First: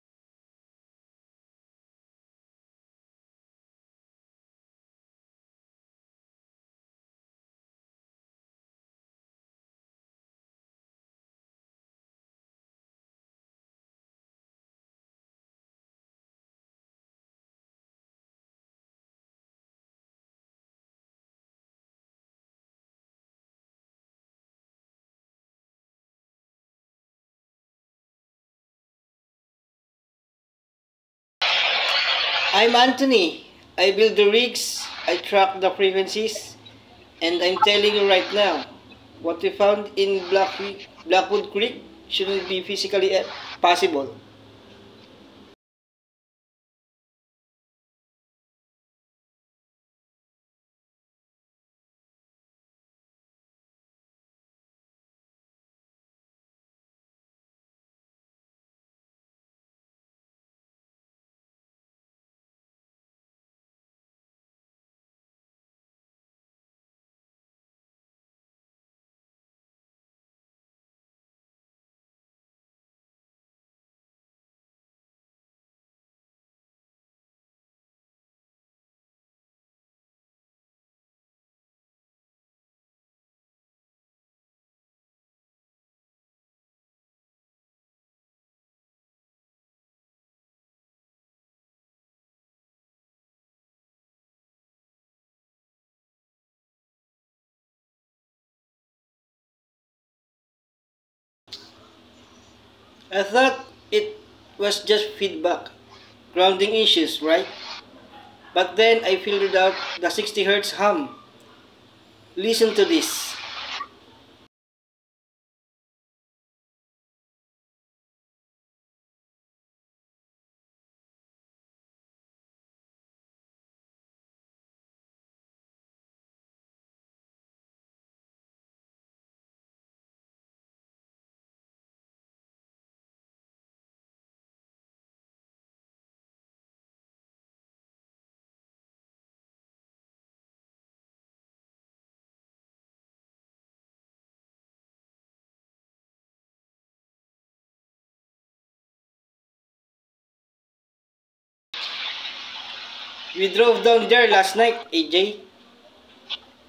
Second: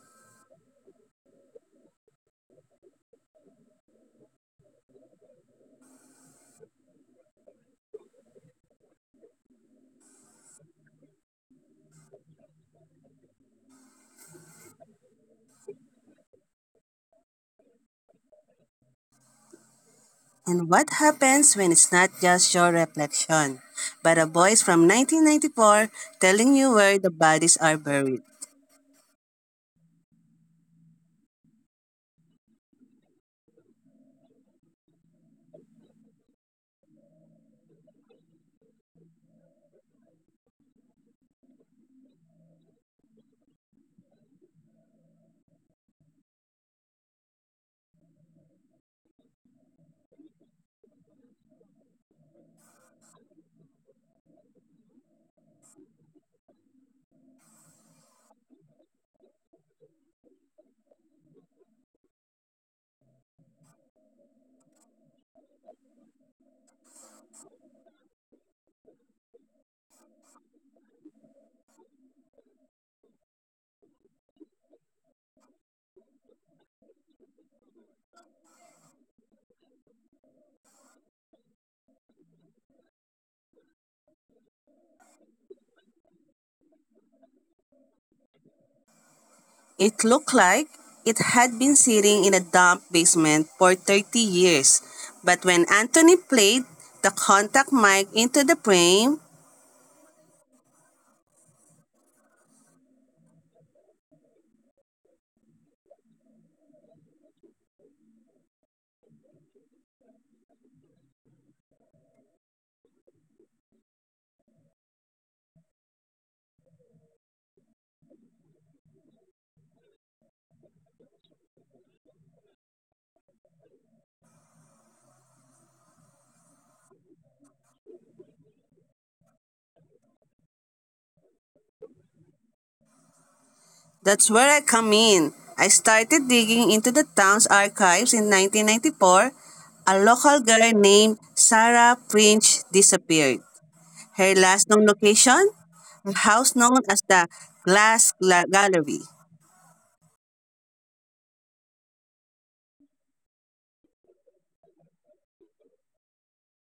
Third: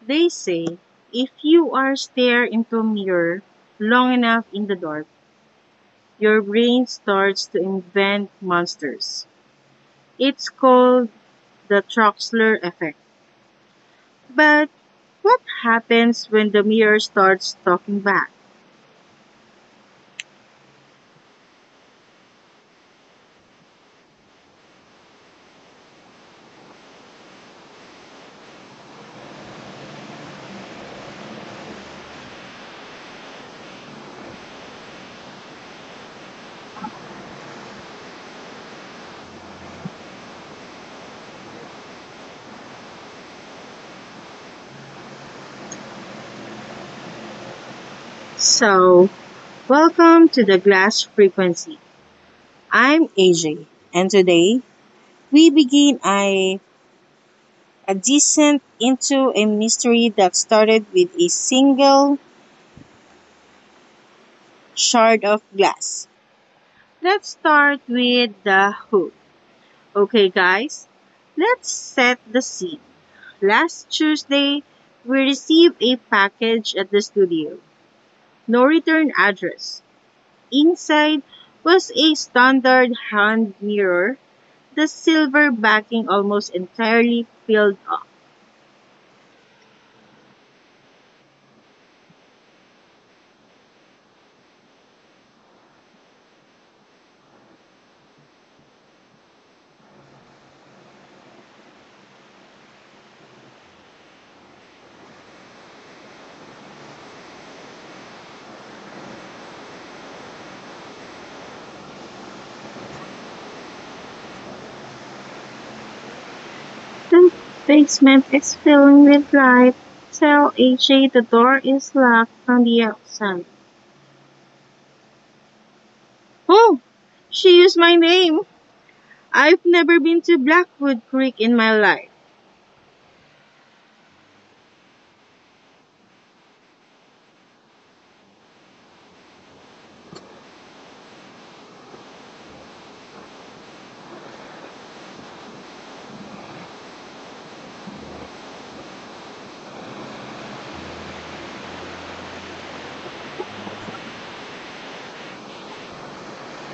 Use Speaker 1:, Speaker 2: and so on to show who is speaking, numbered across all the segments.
Speaker 1: They say if you are stare into a mirror long enough in the dark, your brain starts to invent monsters. It's called the Troxler effect. But what happens when the mirror starts talking back?
Speaker 2: And what happens when it's not just your reflection, but a voice from 1994 telling you where the bodies are buried?
Speaker 3: I'm Anthony. I build the rigs, I track the frequencies, and I'm telling you right now, what we found in Blackwood Creek shouldn't be physically possible.
Speaker 1: So, Welcome to the Glass Frequency. I'm AJ, and today we begin a descent into a mystery that started with a single shard of glass. Let's start with the hook. Okay, guys, let's set the scene. Last Tuesday, we received a package at the studio. No return address. Inside was a standard hand mirror, the silver backing almost entirely filled up.
Speaker 2: It looked like it had been sitting in a damp basement for 30 years. But when Anthony played the contact mic into the frame,
Speaker 3: I thought it was just feedback, grounding issues, right? But then I figured out the 60 hertz hum. Listen to this.
Speaker 1: The basement is filling with light. Tell AJ the door is locked on the outside. Oh, she used my name. I've never been to Blackwood Creek in my life.
Speaker 2: that's where I come in. I started digging into the town's archives in 1994. A local girl named Sarah Fringe disappeared. Her last known location, a house known as the Gallery,
Speaker 3: We drove down there last night, AJ.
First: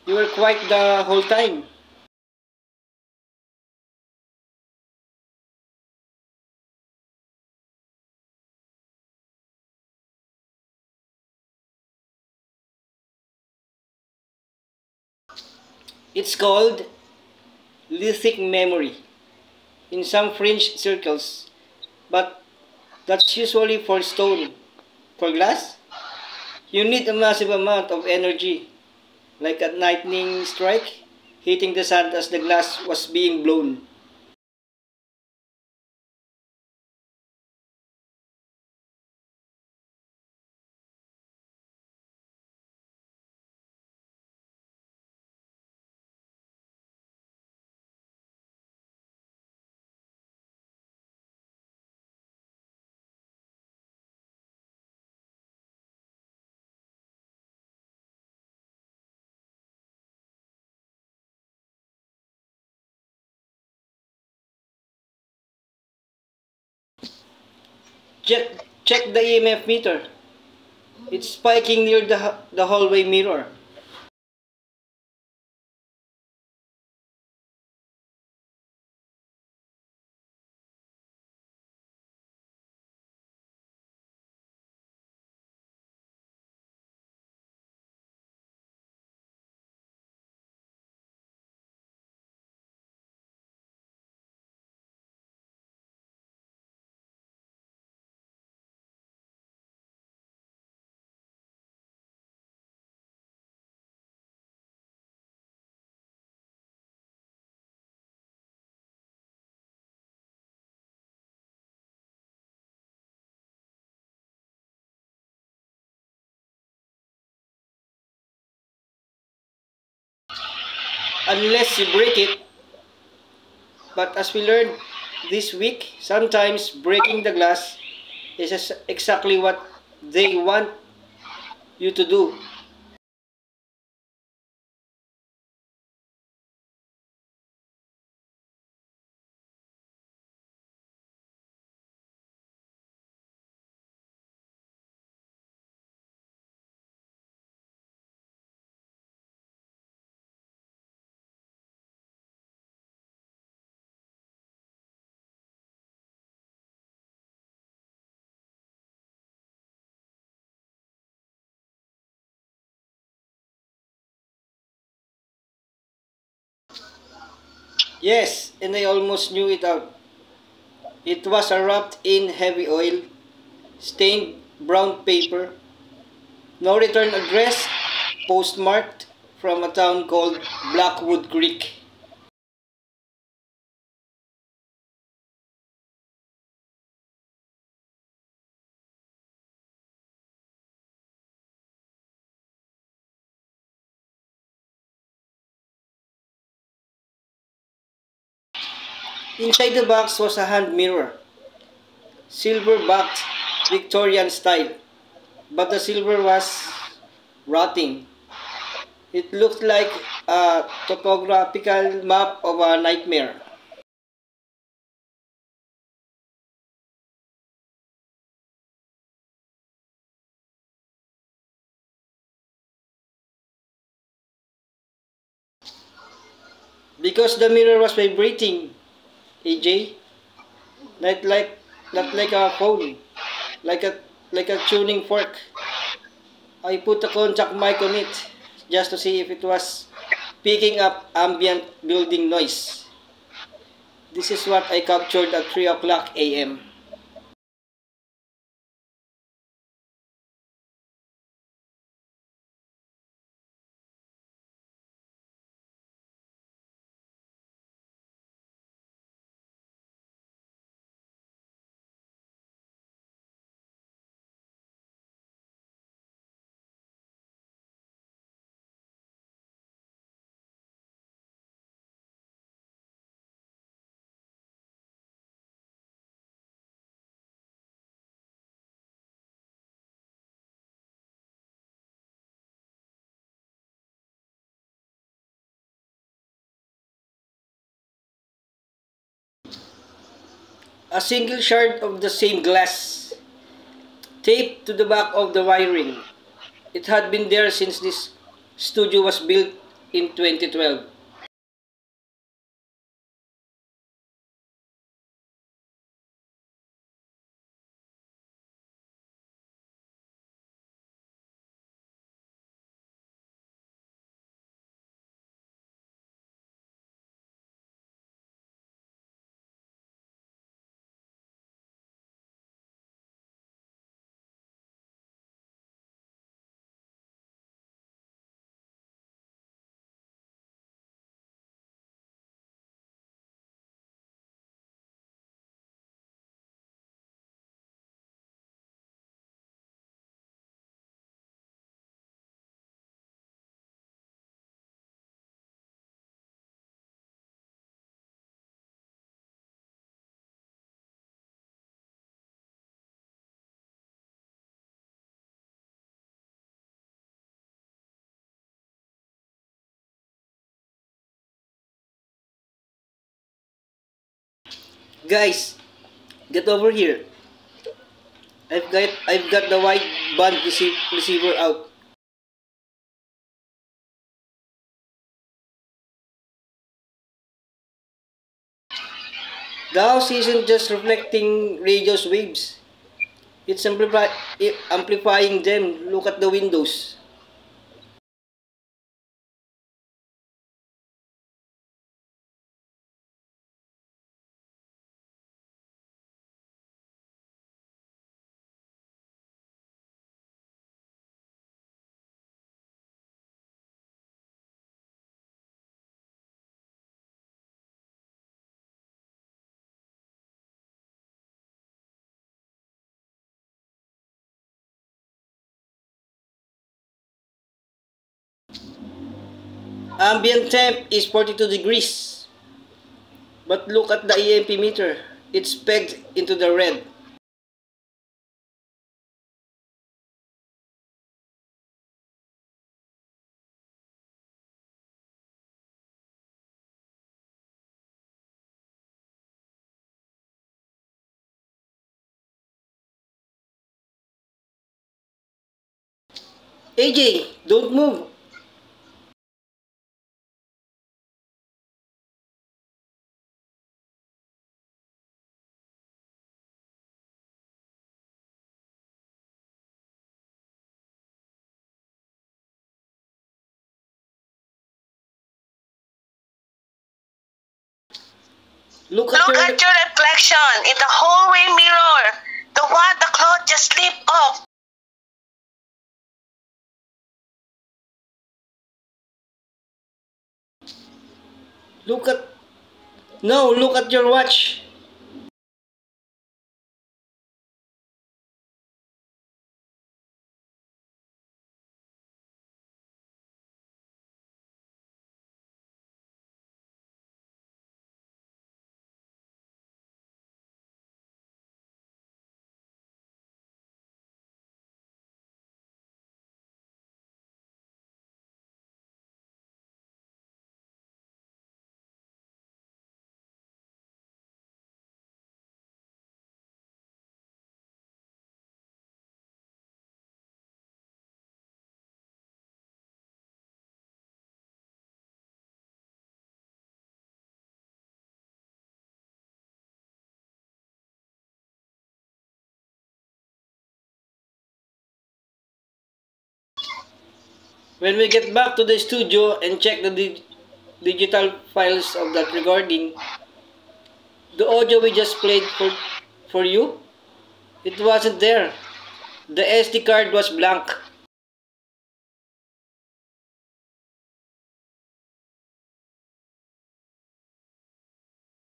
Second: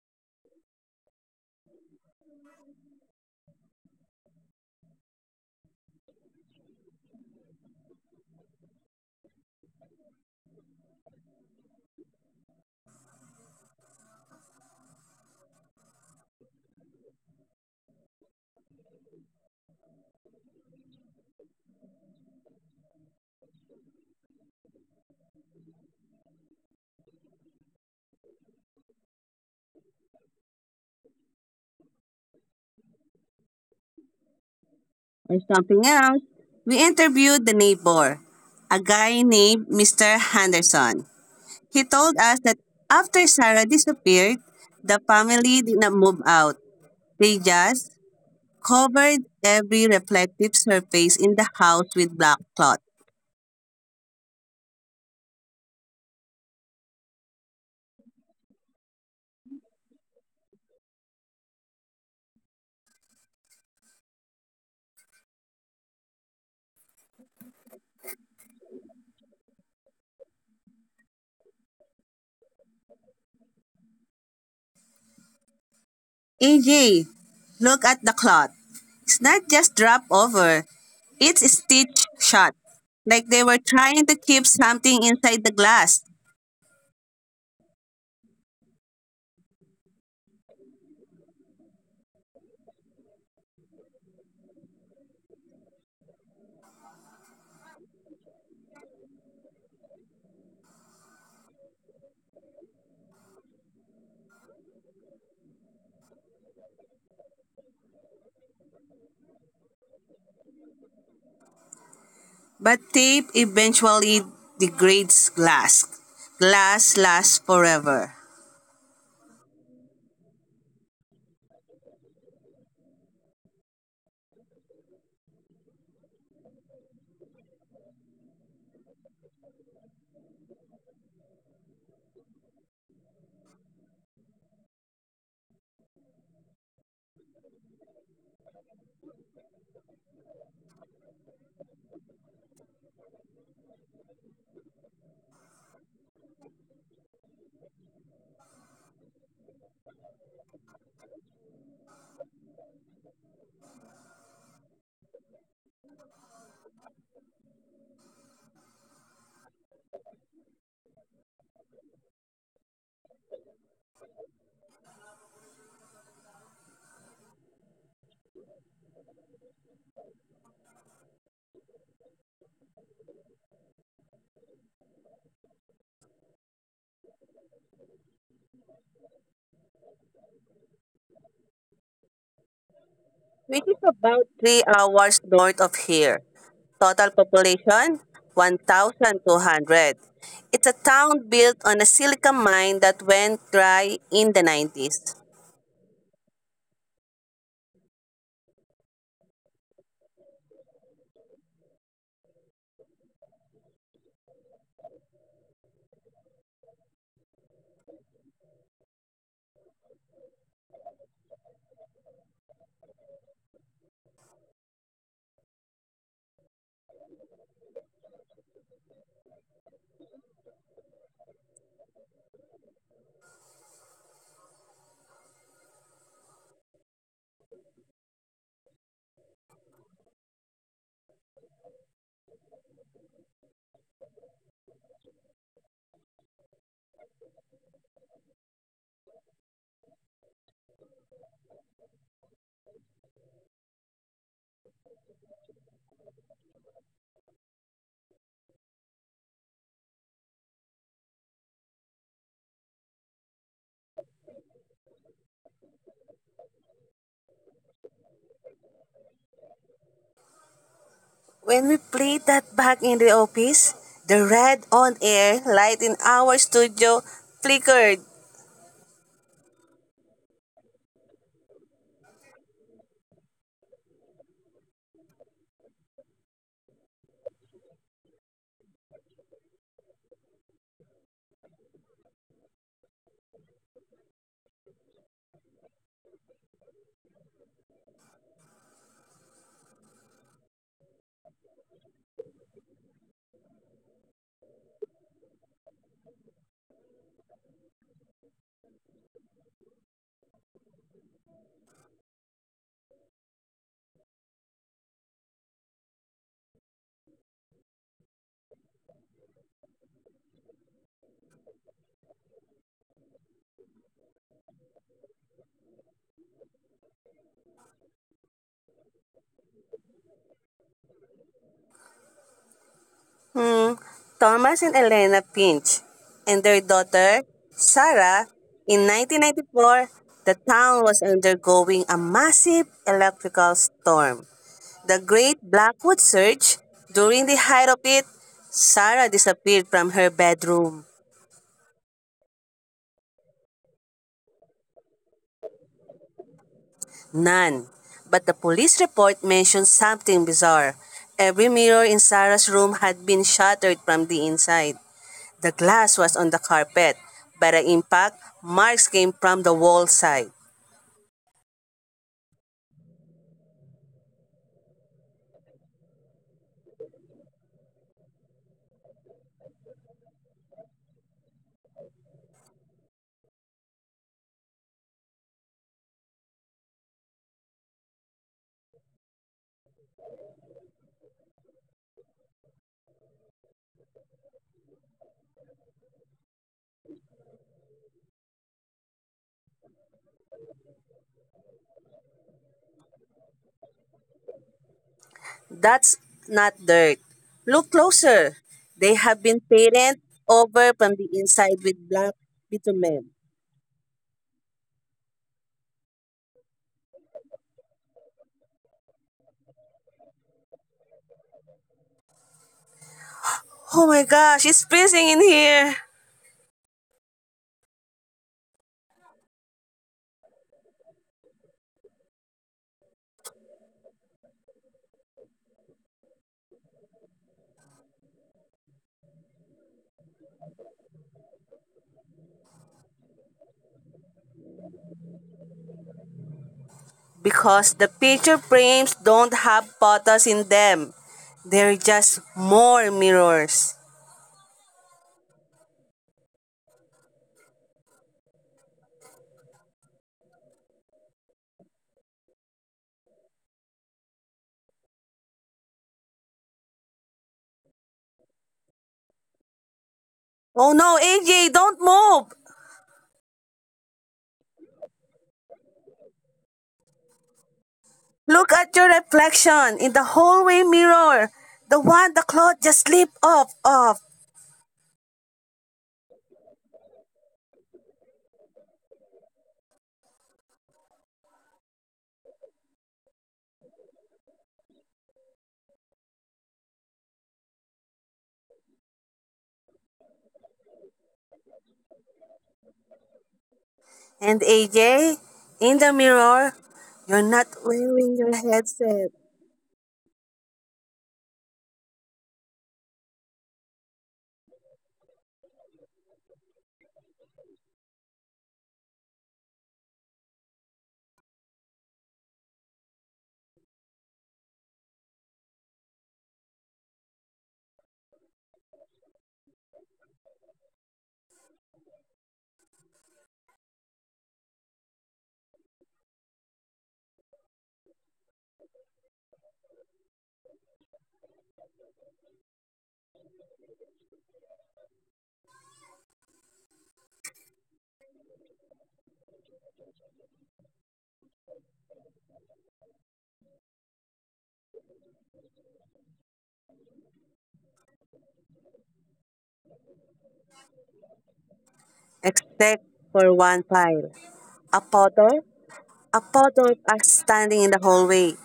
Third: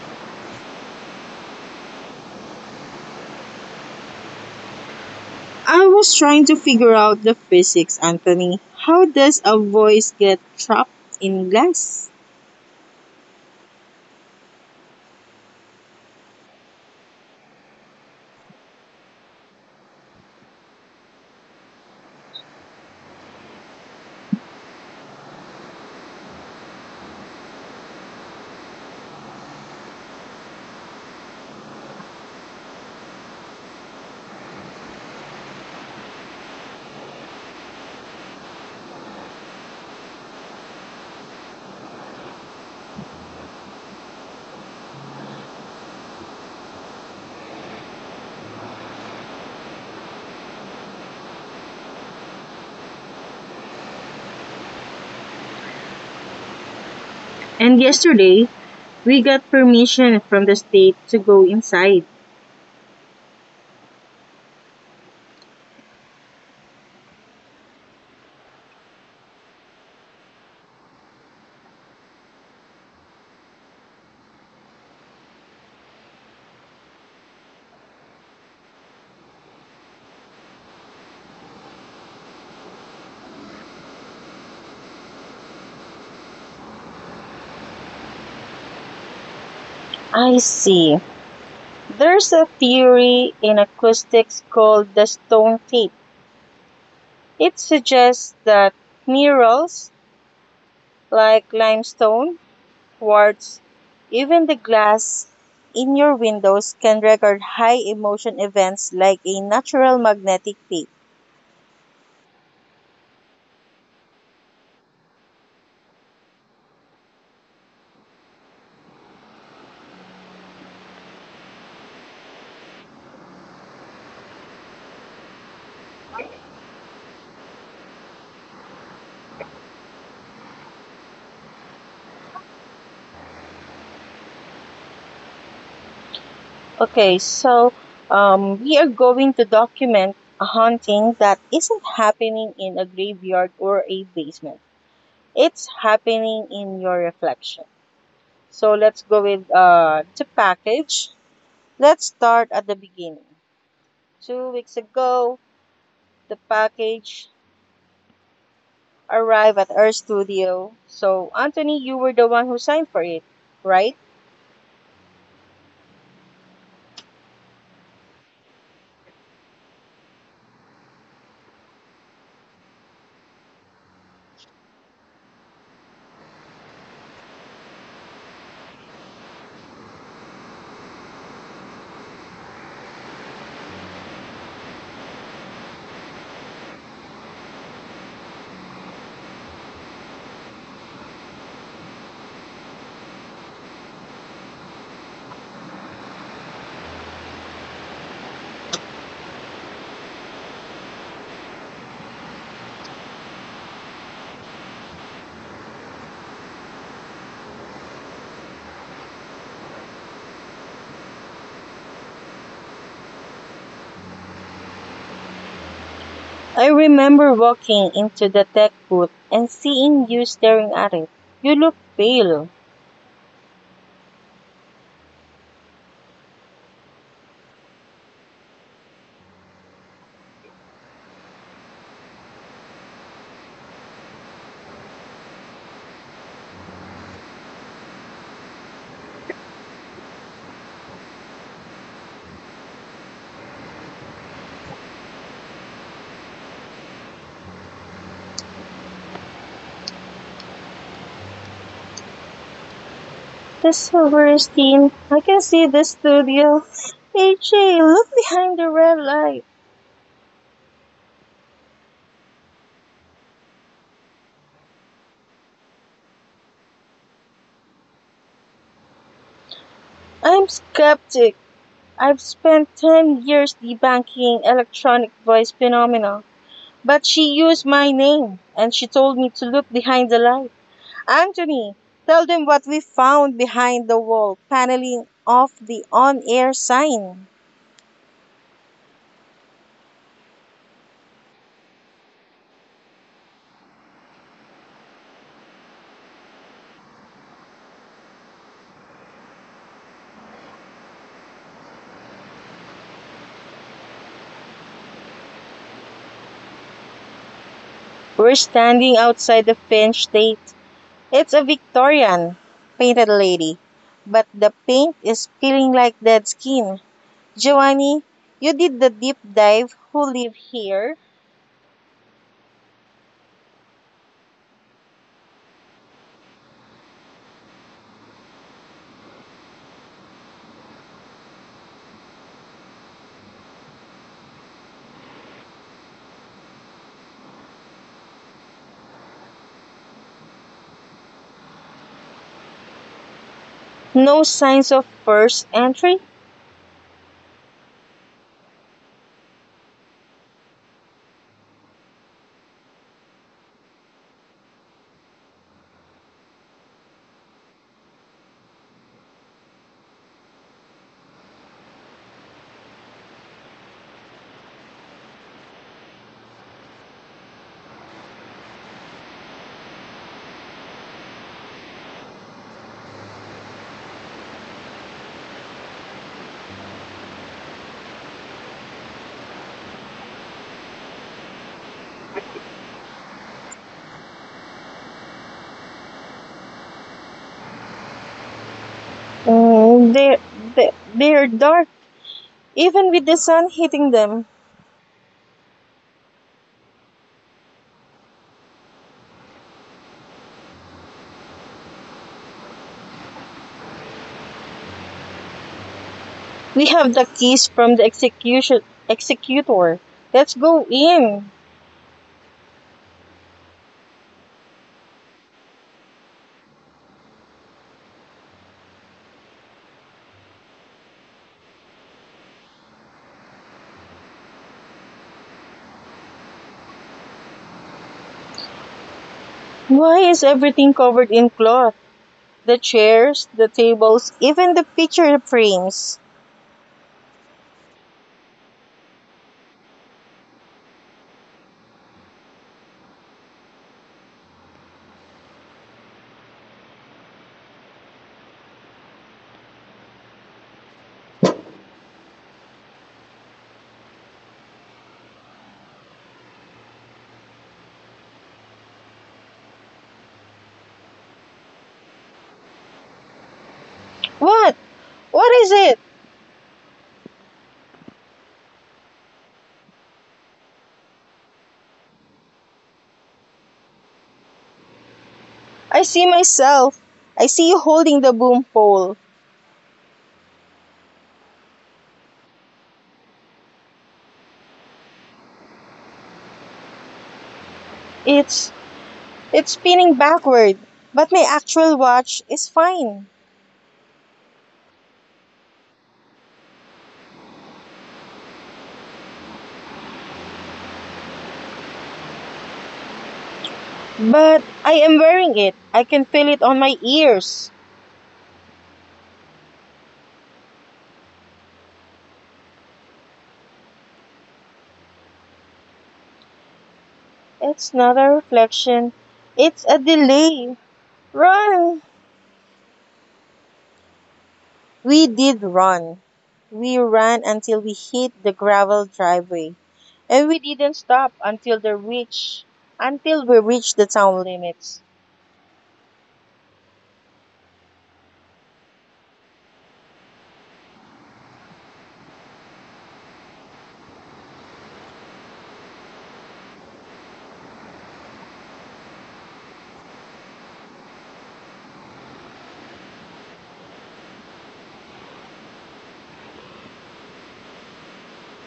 Speaker 3: You were quiet the whole time.
Speaker 1: I was trying to figure out the physics, Anthony. How does a voice get trapped in glass?
Speaker 3: It's called lithic memory. In some fringe circles. But that's usually for stone. For glass, you need a massive amount of energy, like a lightning strike hitting the sand as the glass was being blown.
Speaker 2: or something else. We interviewed the neighbor, a guy named Mr. Henderson. He told us that after Sarah disappeared, the family did not move out. They just covered every reflective surface in the house with black cloth.
Speaker 1: And yesterday, we got permission from the state to go inside.
Speaker 3: Check the EMF meter. It's spiking near the hallway mirror.
Speaker 2: AJ, look at the cloth. It's not just drop over, it's stitched shut. Like they were trying to keep something inside the glass.
Speaker 1: I see. There's a theory in acoustics called the stone tape. It suggests that minerals like limestone words, even the glass in your windows can record high emotion events like a natural magnetic tape.
Speaker 2: But tape eventually degrades glass. Glass lasts forever.
Speaker 3: Unless you break it, but as we learned this week, sometimes breaking the glass is exactly what they want you to do.
Speaker 1: Okay, so we are going to document a haunting that isn't happening in a graveyard or a basement. It's happening in your reflection. So let's go with the package. Let's start at the beginning. 2 weeks ago, the package arrive at our studio. So, Anthony, you were the one who signed for it, right?
Speaker 3: Yes, and I almost knew it out. It was wrapped in heavy oil stained brown paper, no return address, postmarked from a town called Blackwood Creek.
Speaker 2: Which is about 3 hours north of here. Total population 1,200. It's a town built on a silica mine that went dry in the 90s.
Speaker 3: Inside the box was a hand mirror, silver backed Victorian style, but the silver was rotting. It looked like a topographical map of a nightmare.
Speaker 1: I remember walking into the tech booth and seeing you staring at it. You look pale.
Speaker 3: Because the mirror was vibrating, AJ, not like not like a phone, like a like a tuning fork. I put a contact mic on it just to see if it was picking up ambient building noise. This is what I captured at 3 o'clock a.m.
Speaker 1: The Silverstein, I can see the studio. AJ, look behind the red light.
Speaker 2: When we played that back in the office, the red on air light in our studio flickered.
Speaker 1: I'm skeptic. I've spent 10 years debunking electronic voice phenomena. But she used my name and she told me to look behind the light. Anthony, tell them what we found behind the wall paneling of the on air sign.
Speaker 3: A single shard of the same glass taped to the back of the wiring. It had been there since this studio was built in 2012.
Speaker 1: We're standing outside the Finch date. It's a Victorian painted lady, but the paint is peeling like dead skin. Giovanni, you did the deep dive. Who live here?
Speaker 2: Hmm, Thomas and Elena Pinch and their daughter, Sarah, in 1994, the town was undergoing a massive electrical storm. The great Blackwood surge, during the height of it, Sarah disappeared from her bedroom.
Speaker 1: No signs of first entry?
Speaker 2: None. But the police report mentioned something bizarre. Every mirror in Sarah's room had been shattered from the inside. The glass was on the carpet, but the impact marks came from the wall side.
Speaker 3: Guys, get over here. I've got the wide band receiver out. The house isn't just reflecting radio's waves. It's amplifying them. Look at the windows.
Speaker 1: Mm, they're dark, even with the sun hitting them.
Speaker 2: That's not dirt. Look closer. They have been painted over from the inside with black bitumen.
Speaker 1: We have the keys from the execution executor. Let's go in.
Speaker 2: Oh my gosh, it's freezing in here.
Speaker 3: Ambient temp is 42 degrees. But look at the EMP meter. It's pegged into the red.
Speaker 1: Why is everything covered in cloth? The chairs, the tables, even the picture frames.
Speaker 2: Because the picture frames don't have photos in them, they're just more mirrors.
Speaker 3: AJ, don't move.
Speaker 2: Oh no, AJ, don't move!
Speaker 1: What? What is it?
Speaker 3: Look look at
Speaker 2: Look
Speaker 3: your...
Speaker 2: at
Speaker 3: at your
Speaker 2: your
Speaker 3: reflection
Speaker 2: reflection
Speaker 3: in
Speaker 2: in
Speaker 3: the
Speaker 2: the
Speaker 3: hallway
Speaker 2: hallway mirror.
Speaker 3: mirror.
Speaker 2: The
Speaker 3: The
Speaker 2: one the
Speaker 3: one the
Speaker 2: cloth
Speaker 3: cloth
Speaker 2: just
Speaker 3: just
Speaker 2: slipped
Speaker 3: slipped
Speaker 2: off
Speaker 3: off.
Speaker 2: of.
Speaker 1: I see myself. I see you holding the boom pole.
Speaker 3: Look at... No, look at your watch.
Speaker 1: It's it's spinning backward, but my actual watch is fine.
Speaker 2: And AJ, in the mirror, you're not wearing your headset.
Speaker 1: But I am wearing it. I can feel it on my ears. It's not a reflection. It's a delay. Run! We did run. We ran until we hit the gravel driveway, and we didn't stop until we reached the town limits.
Speaker 3: When we get back to the studio and check the digital files of that recording, the audio we just played for you, it wasn't there. The SD card was blank.
Speaker 2: Except for one file. A photo? A photo of us standing in the hallway,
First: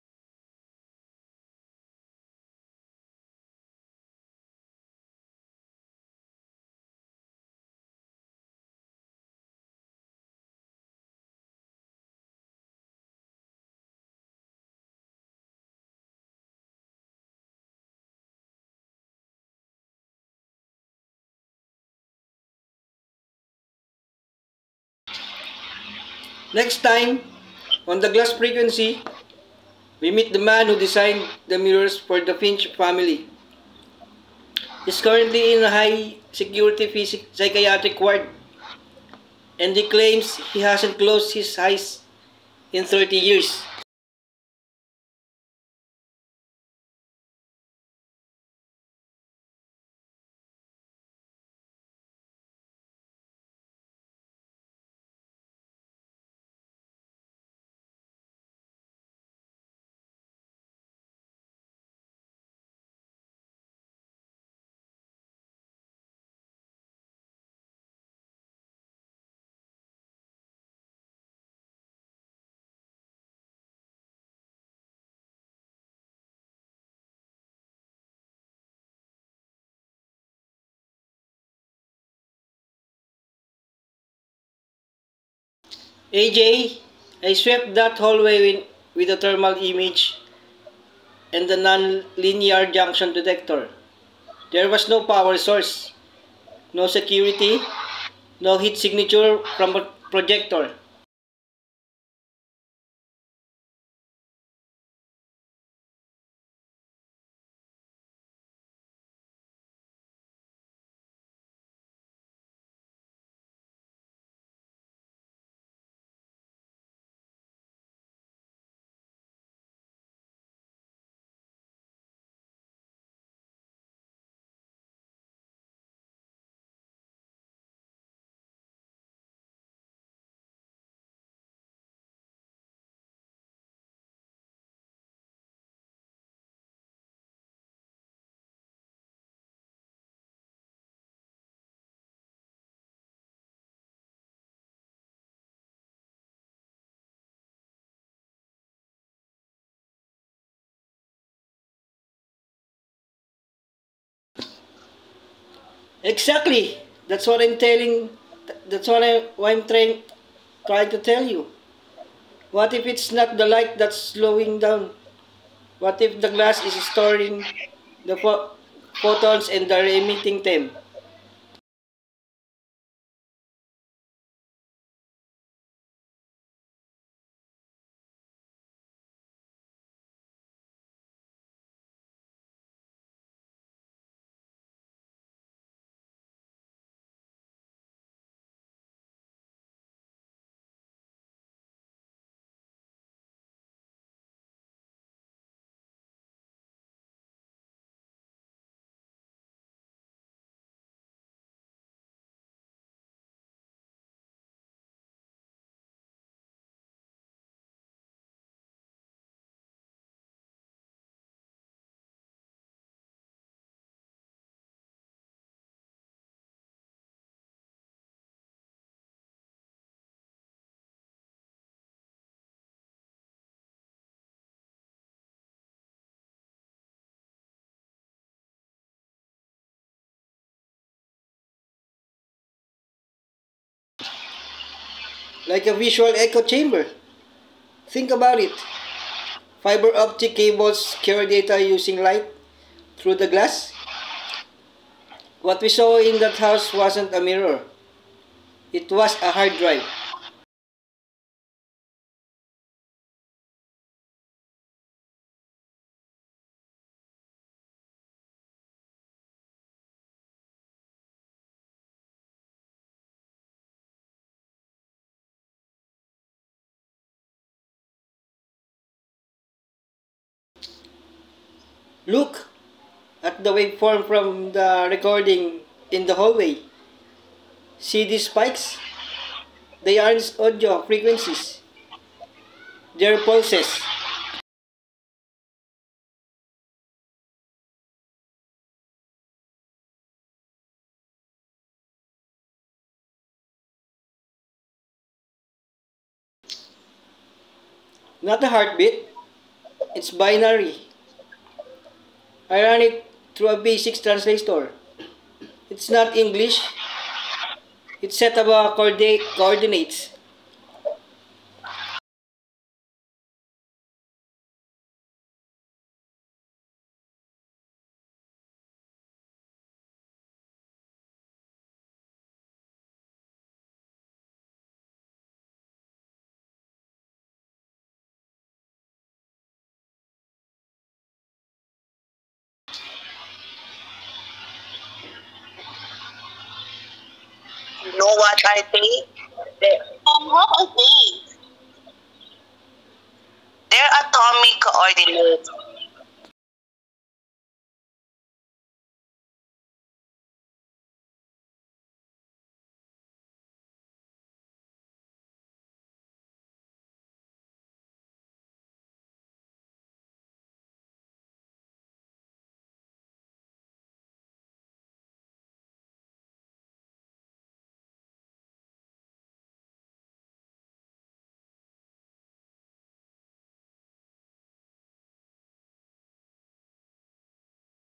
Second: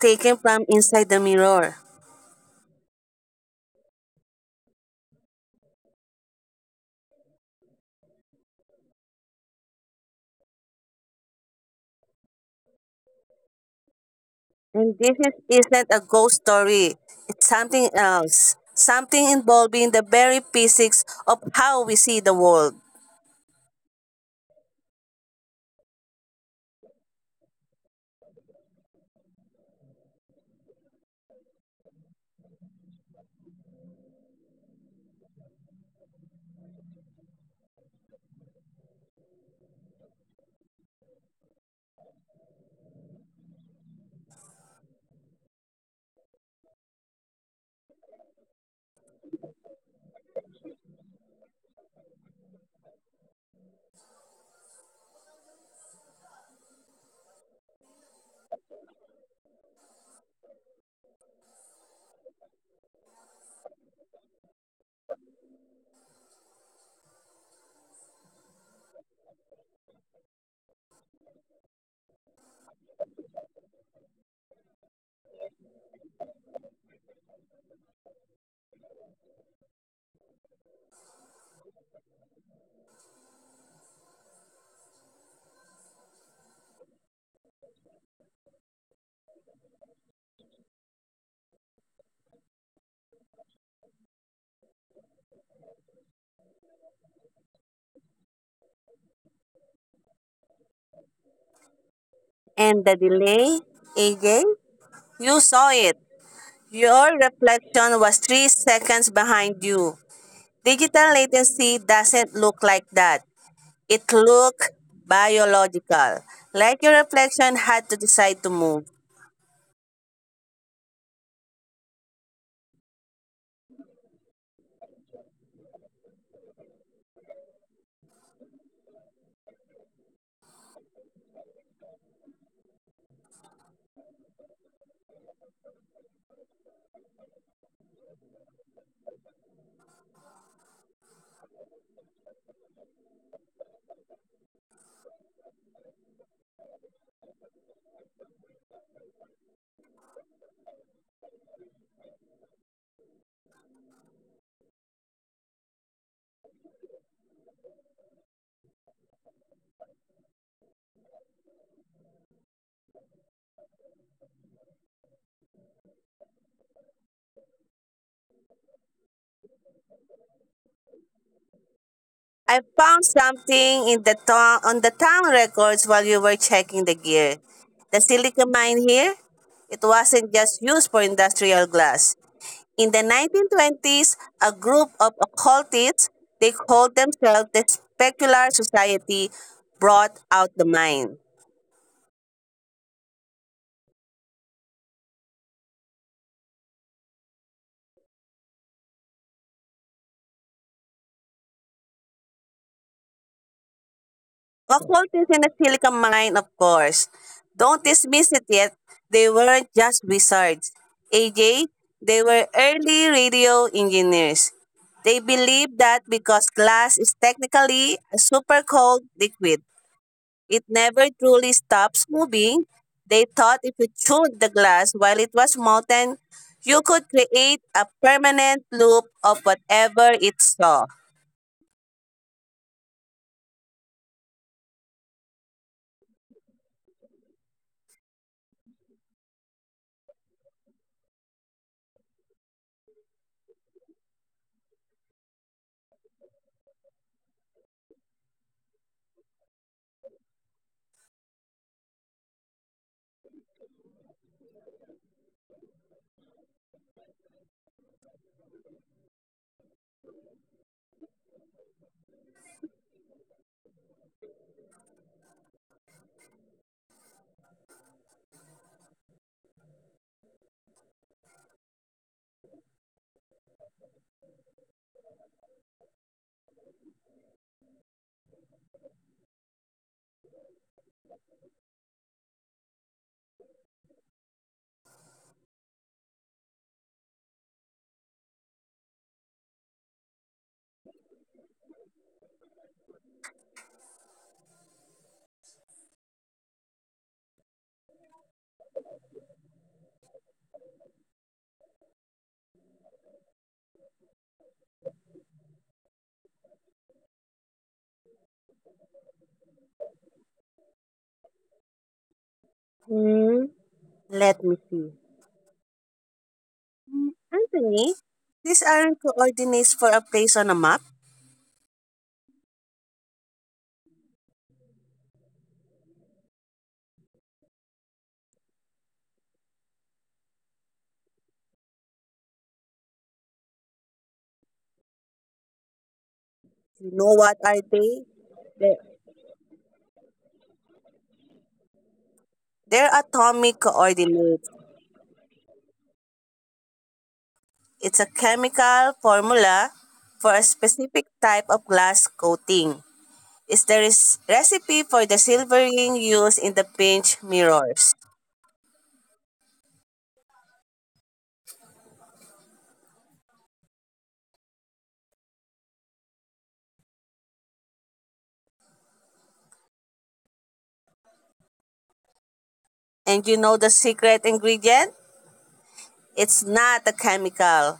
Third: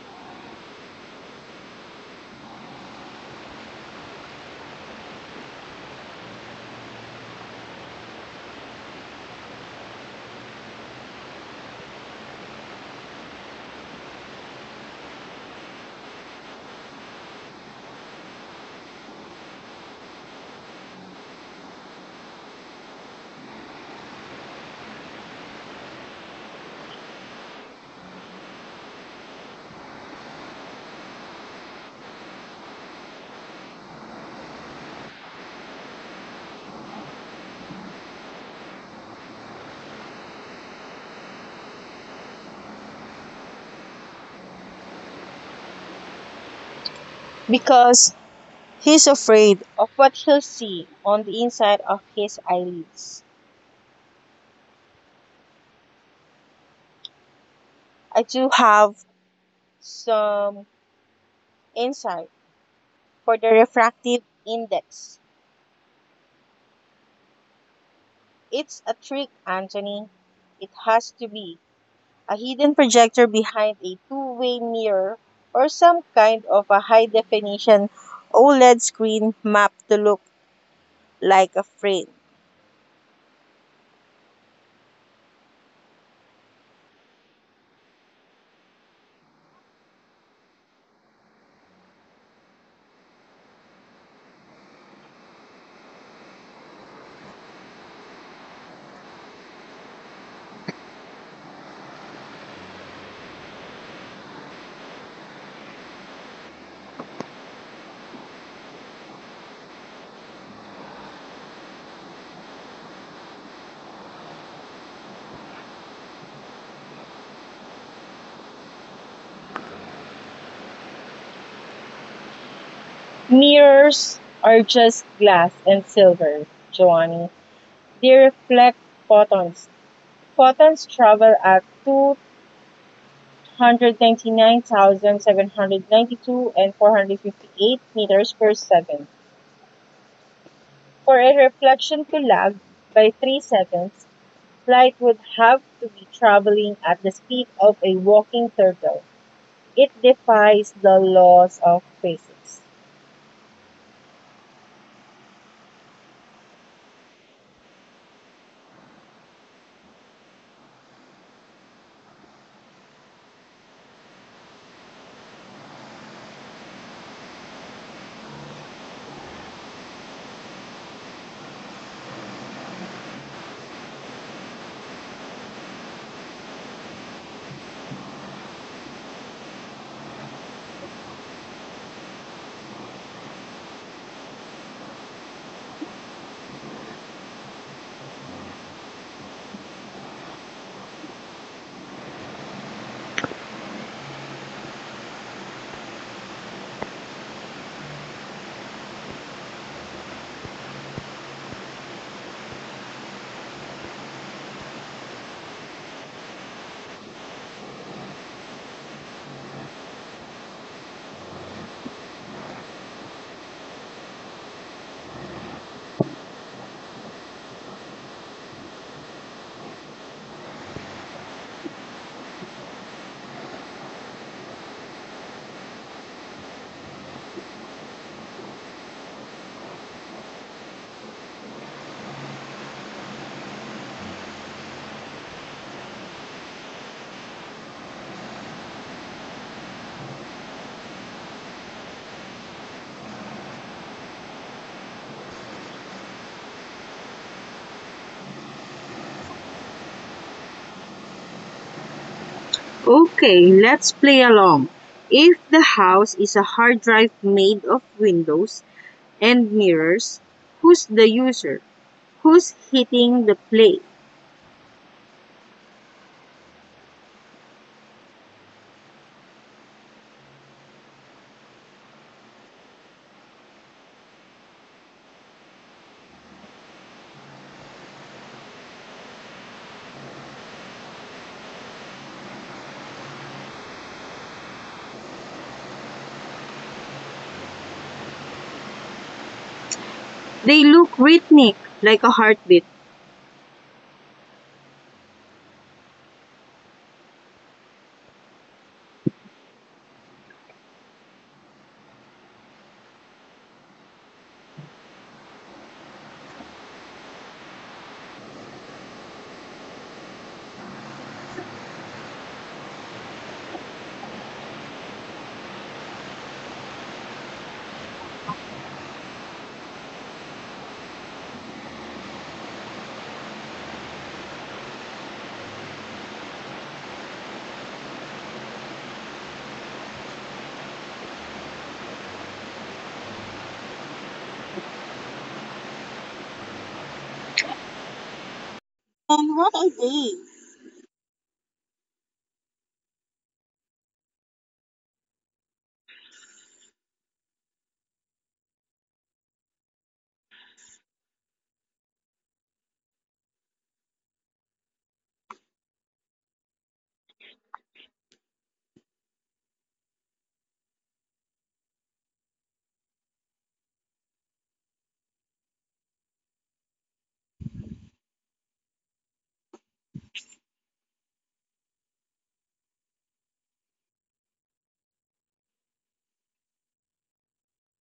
Speaker 2: taken from inside the mirror. And this isn't a ghost story. It's something else. Something involving the very physics of how we see the world.
Speaker 3: Next time, on the glass frequency, we meet the man who designed the mirrors for the Finch family. He's currently in a high security psychiatric ward and he claims he hasn't closed his eyes in 30 years.
Speaker 1: Because he's afraid of what he'll see on the inside of his eyelids. I do have some insight for the refractive index. It's a trick, Anthony. It has to be. A hidden projector behind a two-way mirror, or some kind of a high-definition OLED screen mapped to look like a frame.
Speaker 3: AJ, I swept that hallway in, with a thermal image and the non-linear junction detector. There was no power source, no security, no heat signature from a projector.
Speaker 2: And the delay, AJ? You saw it. Your reflection was 3 seconds behind you. Digital latency doesn't look like that. It looked biological. Like your reflection had to decide to move.
Speaker 1: Mirrors are just glass and silver, Giovanni. They reflect photons. Photons travel at 299,792 and 458 meters per second. For a reflection to lag by 3 seconds, flight would have to be traveling at the speed of a walking turtle. It defies the laws of physics.
Speaker 3: Exactly. That's what I'm telling. That's what, what I'm trying to tell you. What if it's not the light that's slowing down? What if the glass is storing the photons and they're emitting them?
Speaker 2: I found something in the town on the town records while you were checking the gear. The silica mine here, it wasn't just used for industrial glass. In the 1920s, a group of occultists, they called themselves the Specular Society, brought out the mine. Occult is in the Silica Mine, of course. Don't dismiss it yet. They weren't just wizards. AJ, they were early radio engineers. They believed that because glass is technically a super cold liquid, it never truly stops moving. They thought if you chewed the glass while it was molten, you could create a permanent loop of whatever it saw.
Speaker 3: Like a visual echo chamber. Think about it. Fiber optic cables carry data using light through the glass. What we saw in that house wasn't a mirror. It was a hard drive.
Speaker 1: Okay, let's play along. If the house is a hard drive made of windows and mirrors, who's the user? Who's hitting the play?
Speaker 3: Look at the waveform from the recording in the hallway. See these spikes? They aren't audio frequencies. They're pulses.
Speaker 1: They look rhythmic, like a heartbeat.
Speaker 3: Not a heartbeat. It's binary. I ran it through a B6 translator. It's not English. It's set of coordinates.
Speaker 2: Hmm, let me see. Anthony, these aren't coordinates for a place on a map. You know what are
Speaker 3: You
Speaker 2: they?
Speaker 3: know what I
Speaker 2: They're,
Speaker 3: think? They- What are they?
Speaker 2: they're atomic
Speaker 3: They're
Speaker 2: coordinates.
Speaker 3: atomic coordinates.
Speaker 2: It's a chemical formula for a specific type of glass coating. It's the recipe for the silvering used in the pinch mirrors. And you know the secret ingredient? It's not a chemical.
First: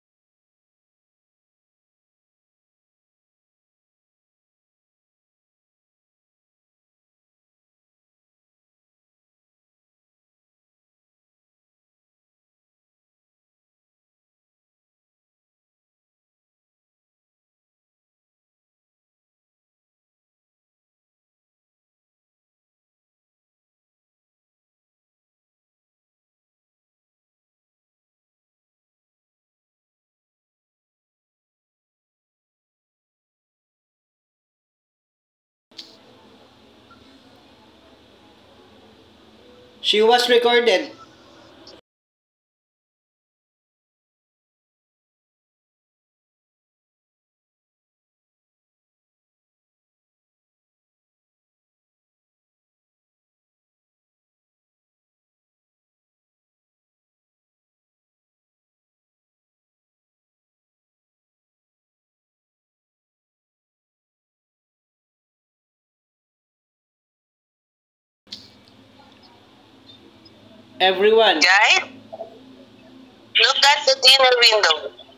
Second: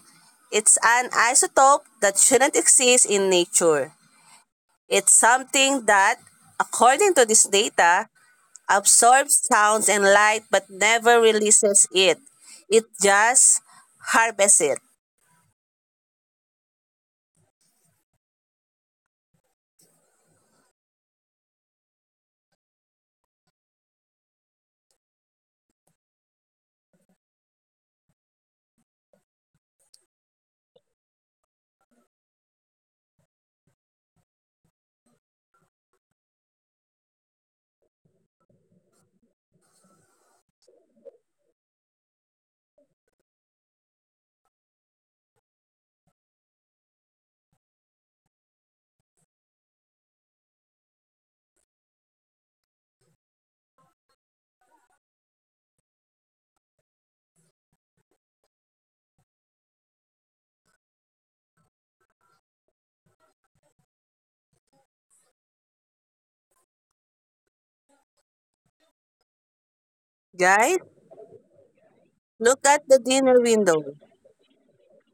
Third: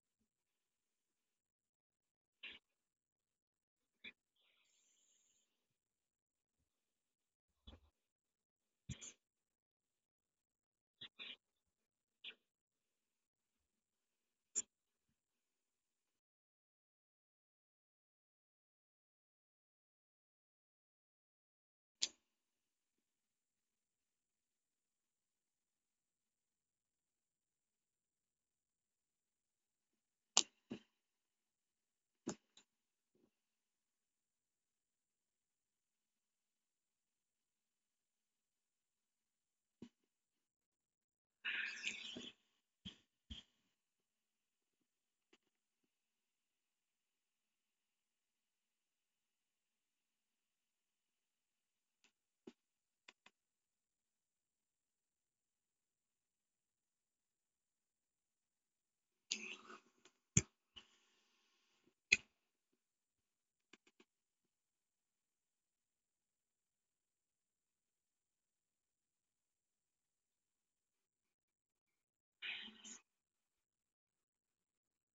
Speaker 2: It's an isotope that shouldn't exist in nature. It's something that, according to this data, absorbs sounds and light but never releases it. It just harvests it.
Speaker 3: She was recorded.
Speaker 2: Guys,
Speaker 3: Everyone, guys,
Speaker 2: look at the dinner
Speaker 3: look
Speaker 2: window.
Speaker 3: at the dinner window.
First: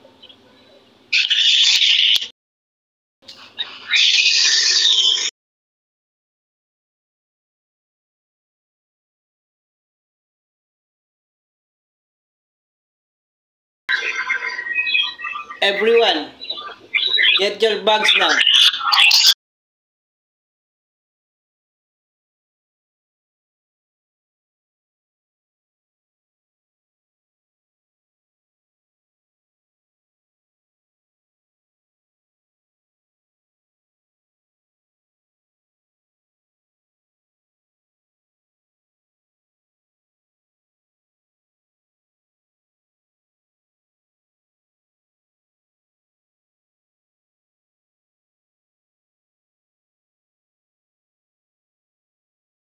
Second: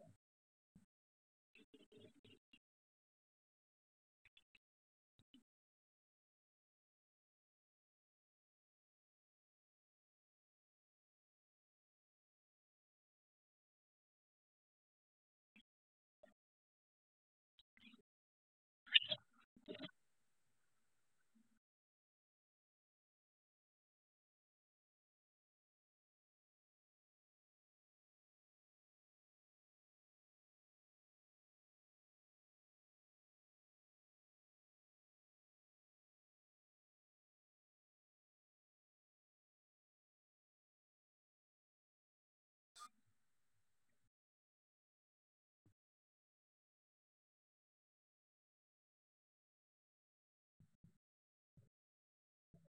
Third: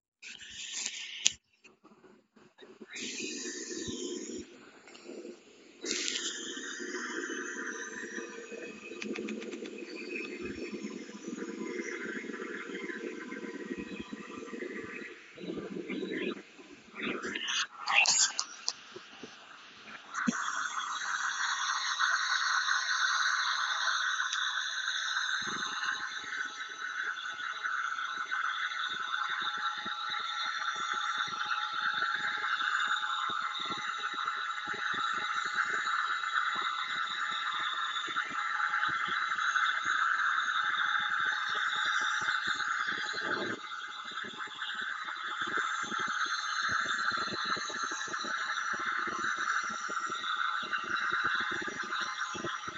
Speaker 3: Everyone, get your bags now.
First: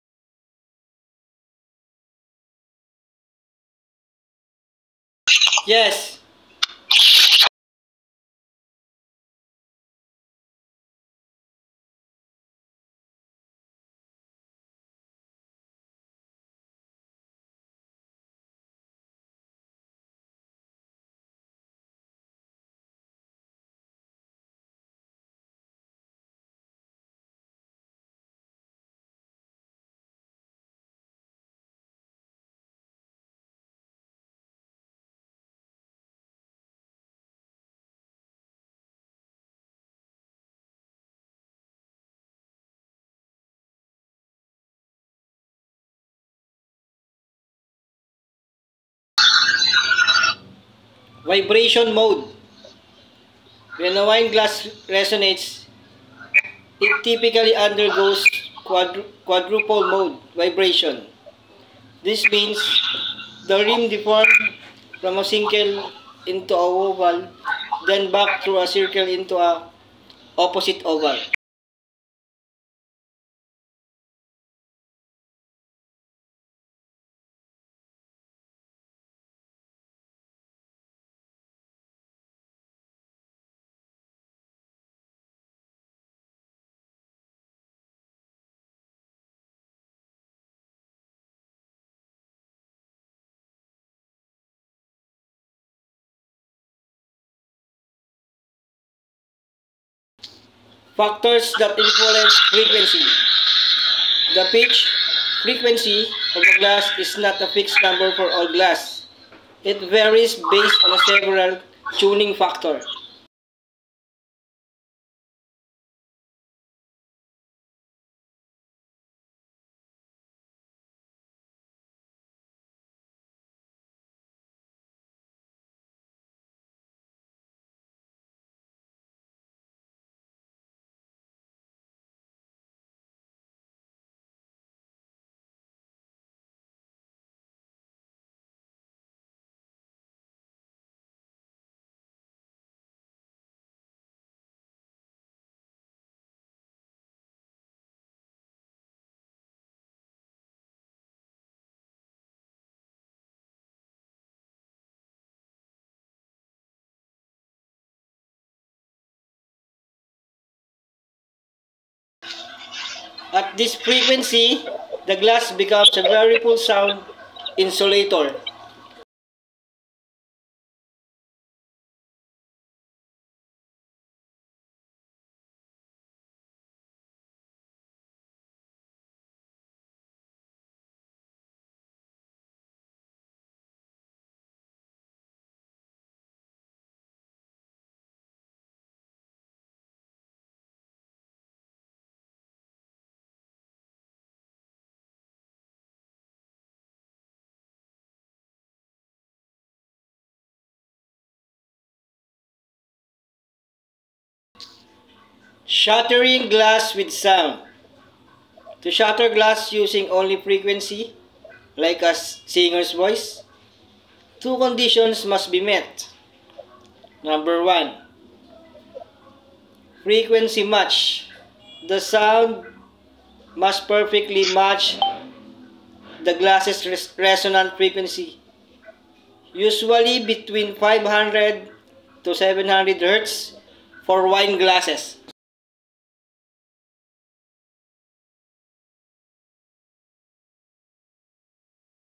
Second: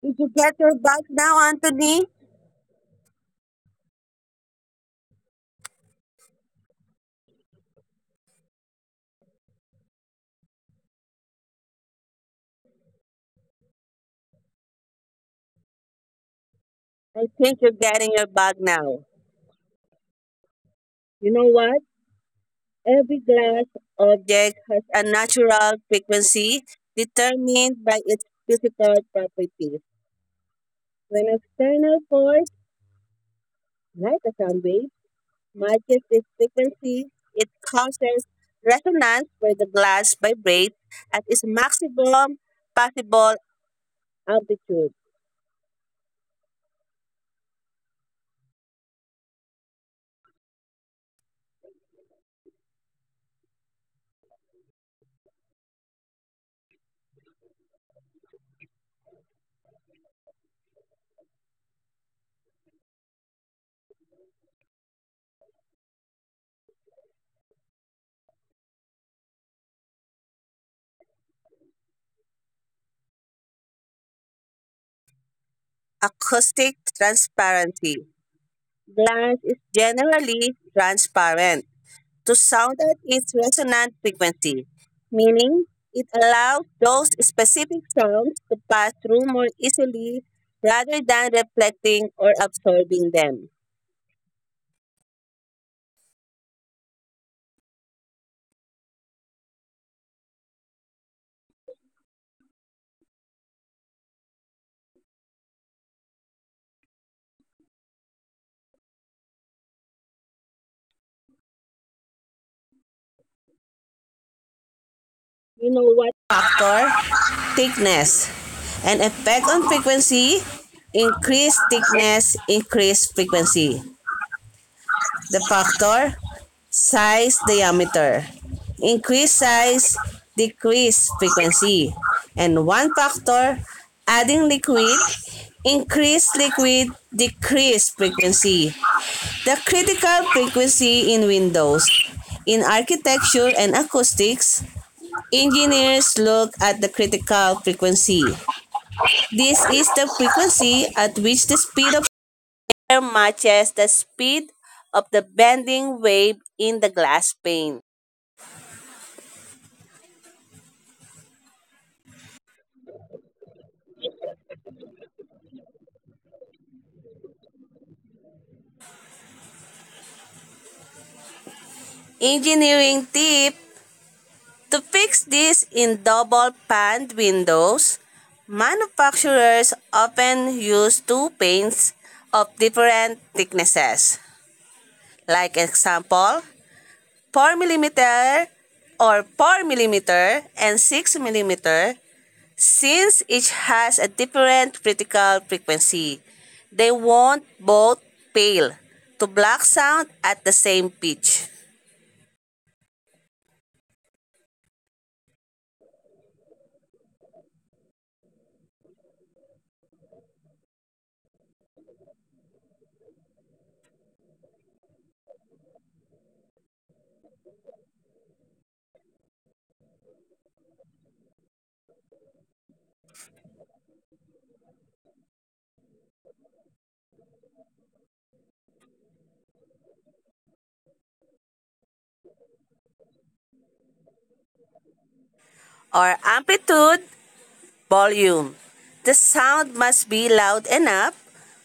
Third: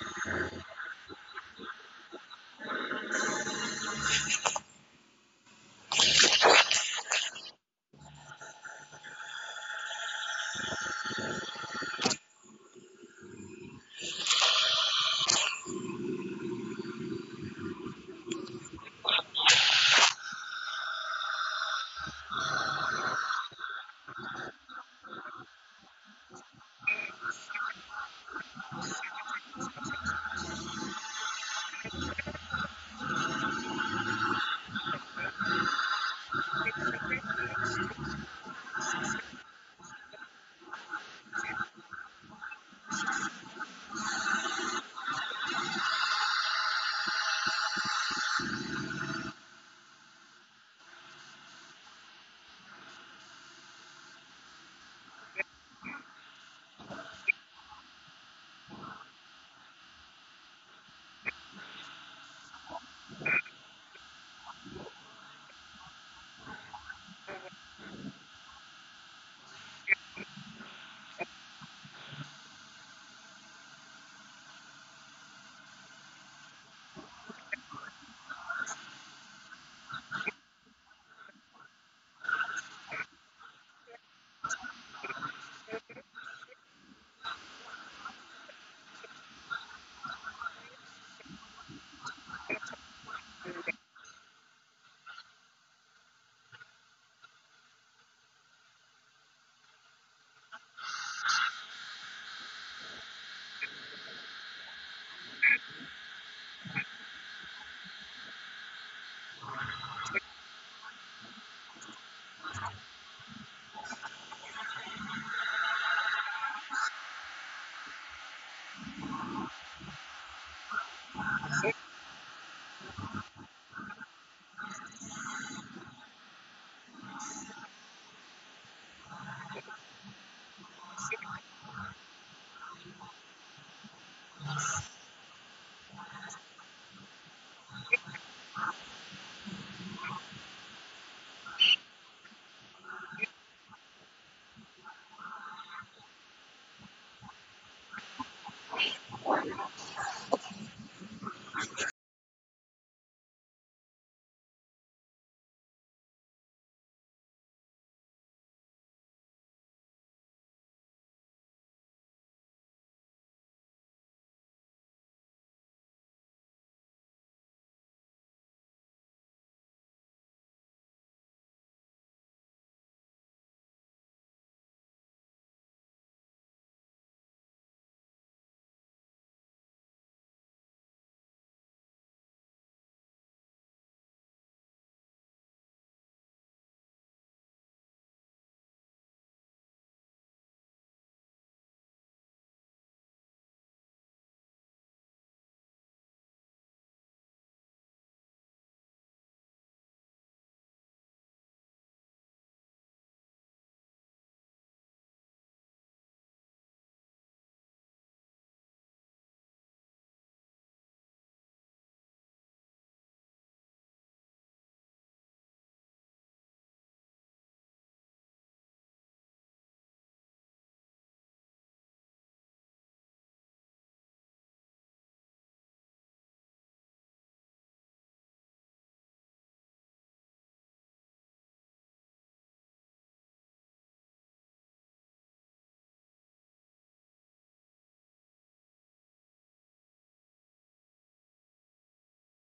Speaker 2: Did you get your bag now, Anthony?
Speaker 3: Yes,
Speaker 2: I think you're getting your bag now. You know what? Every glass object has a natural frequency determined by its physical properties. When external force, like a sound wave, matches this frequency, it causes resonance where the glass vibrates at its maximum possible amplitude.
Speaker 3: vibration mode. When a wine glass resonates, it typically undergoes quadruple mode vibration. This means the rim deforms from a single into a oval, then back through a circle into a opposite oval.
Speaker 2: Acoustic transparency. Glass is generally transparent to sound at its resonant frequency, meaning it allows those specific sounds to pass through more easily rather than reflecting or absorbing them.
Speaker 3: Factors that influence frequency. The pitch frequency of a glass is not a fixed number for all glass. It varies based on several tuning factor.
Speaker 2: You know what? Factor, thickness, and effect on frequency, increased thickness, increased frequency. The factor, size diameter, increased size, decreased frequency. And one factor, adding liquid, increased liquid, decreased frequency. The critical frequency in windows. In architecture and acoustics, engineers look at the critical frequency. This is the frequency at which the speed of air matches the speed of the bending wave in the glass pane.
Speaker 3: At this frequency, the glass becomes a very full sound insulator.
Speaker 2: Engineering tip to fix this in double paned windows, manufacturers often use two panes of different thicknesses. Like example, four mm or four mm and six mm since each has a different critical frequency. They want both pale to black sound at the same pitch
Speaker 3: Shattering glass with sound. To shatter glass using only frequency, like a singer's voice, two conditions must be met. Number one, frequency match. The sound must perfectly match the glass's resonant frequency, usually between 500 to 700 hertz for wine glasses.
Speaker 2: or amplitude volume. The sound must be loud enough,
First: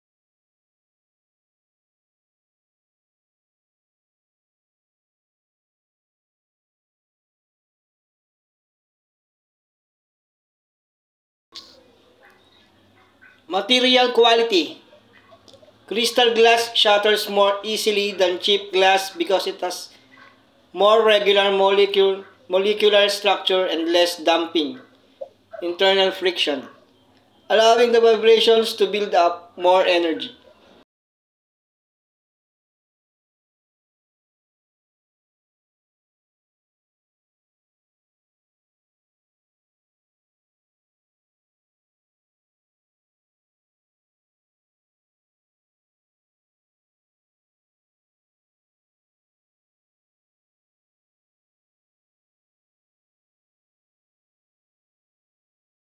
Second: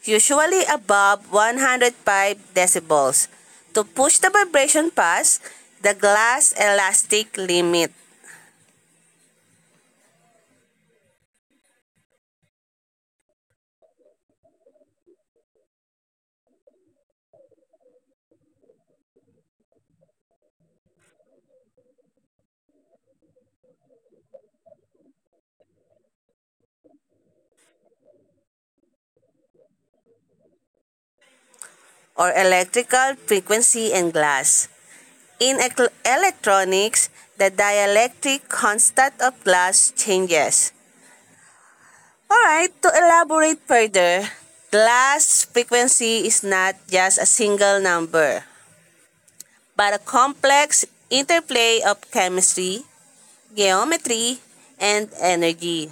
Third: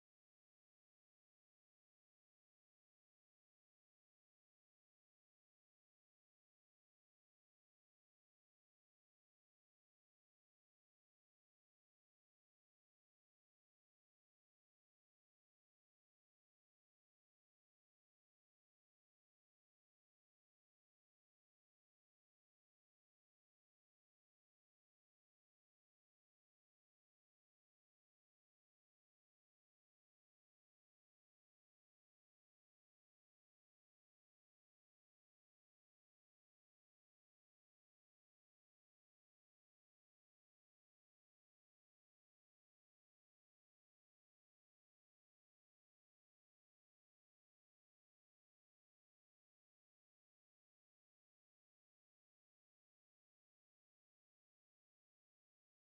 Speaker 2: usually above 105 decibels, to push the vibration past the glass elastic limit.
Speaker 3: Material quality. Crystal glass shatters more easily than cheap glass because it has more regular molecular structure and less damping, internal friction, allowing the vibrations to build up more energy.
Speaker 2: Or electrical frequency and glass. In electronics, the dielectric constant of glass changes. Alright, to elaborate further, glass frequency is not just a single number, but a complex interplay of chemistry, geometry, and energy.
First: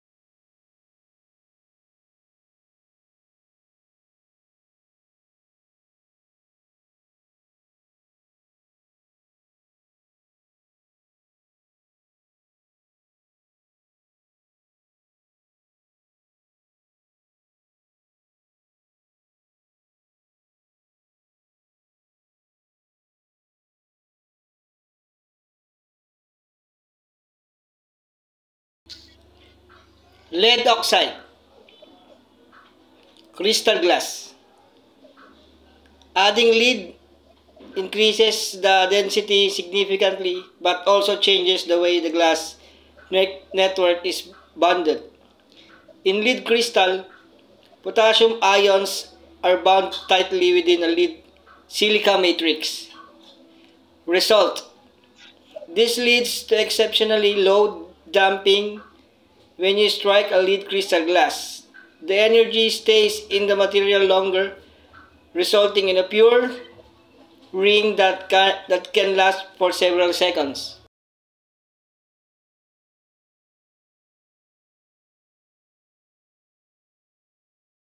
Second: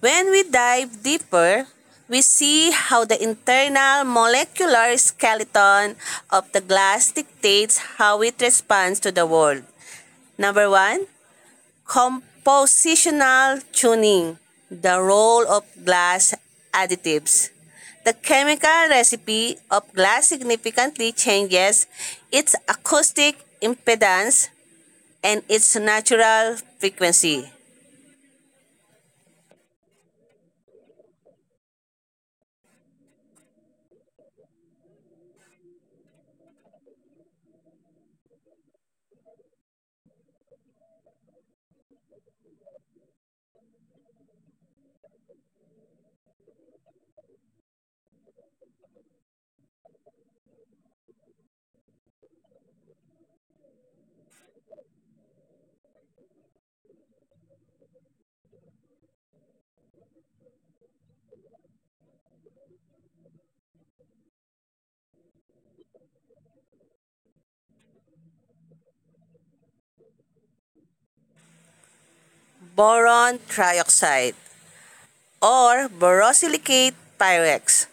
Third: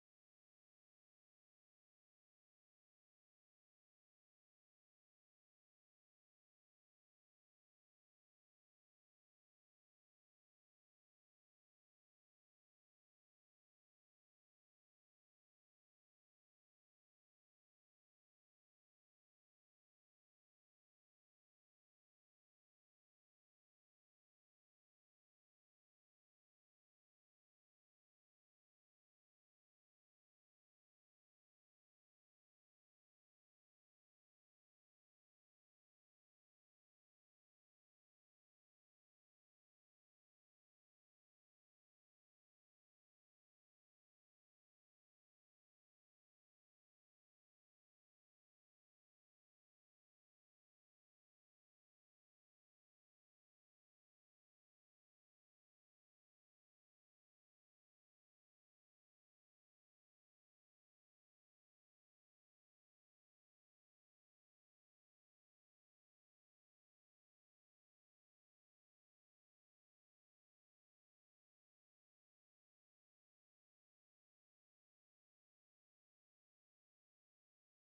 Speaker 2: When we dive deeper, we see how the internal molecular skeleton of the glass dictates how it responds to the world. Number one, compositional tuning, the role of glass additives. The chemical recipe of glass significantly changes its acoustic impedance and its natural frequency.
Speaker 3: Lead oxide, crystal glass. Adding lead increases the density significantly but also changes the way the glass network is bonded. In lead crystal, potassium ions are bound tightly within a lead silica matrix. Result. This leads to exceptionally low damping when you strike a lead crystal glass. The energy stays in the material longer, resulting in a pure ring that that can last for several seconds.
Speaker 2: Boron trioxide or borosilicate pyrex.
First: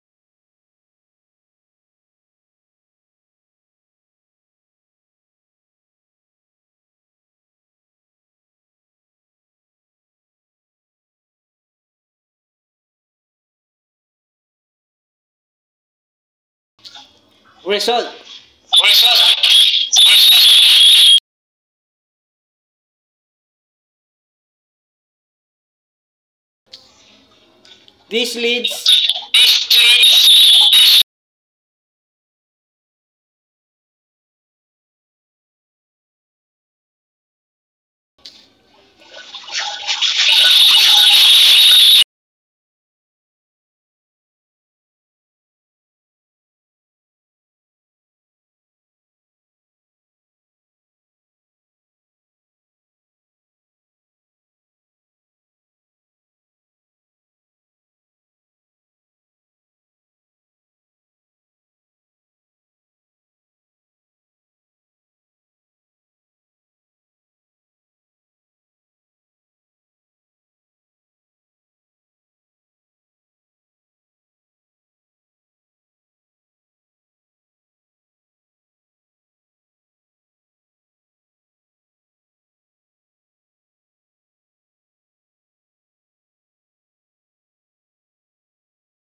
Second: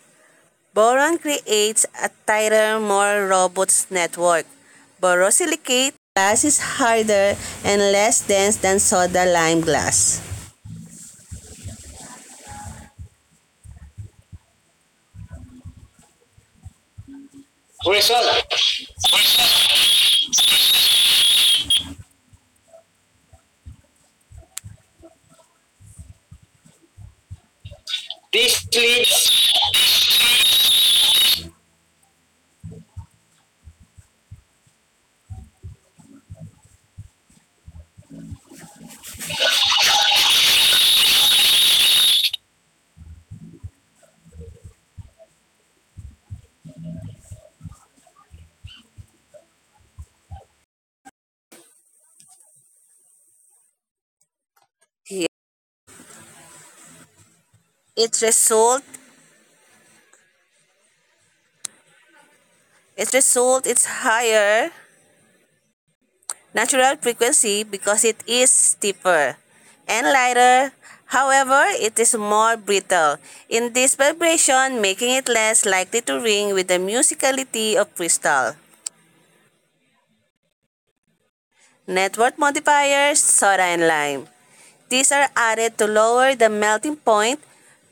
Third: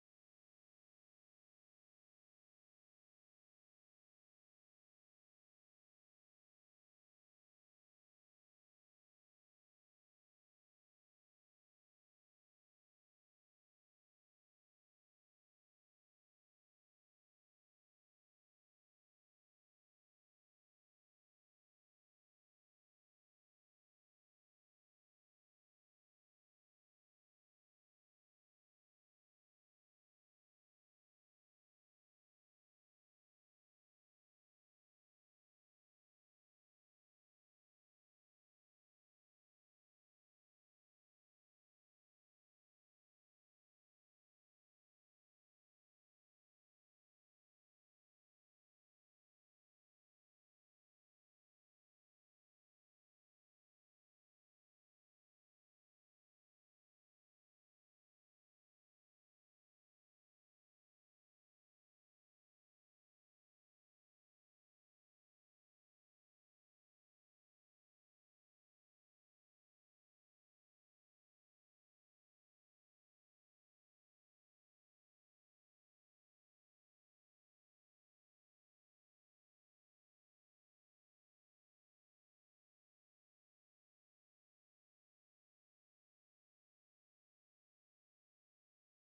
Speaker 2: Boron creates a tighter, more robust network. Borosilicate glass is harder and less dense than soda lime glass.
Speaker 3: Result.
Speaker 2: Result.
Speaker 3: Result. This leads
Speaker 2: This leads Its result, its result is higher natural frequency because it is stiffer and lighter. However, it is more brittle in this vibration, making it less likely to ring with the musicality of crystal. Net worth modifiers, soda and lime. These are added to lower the melting point,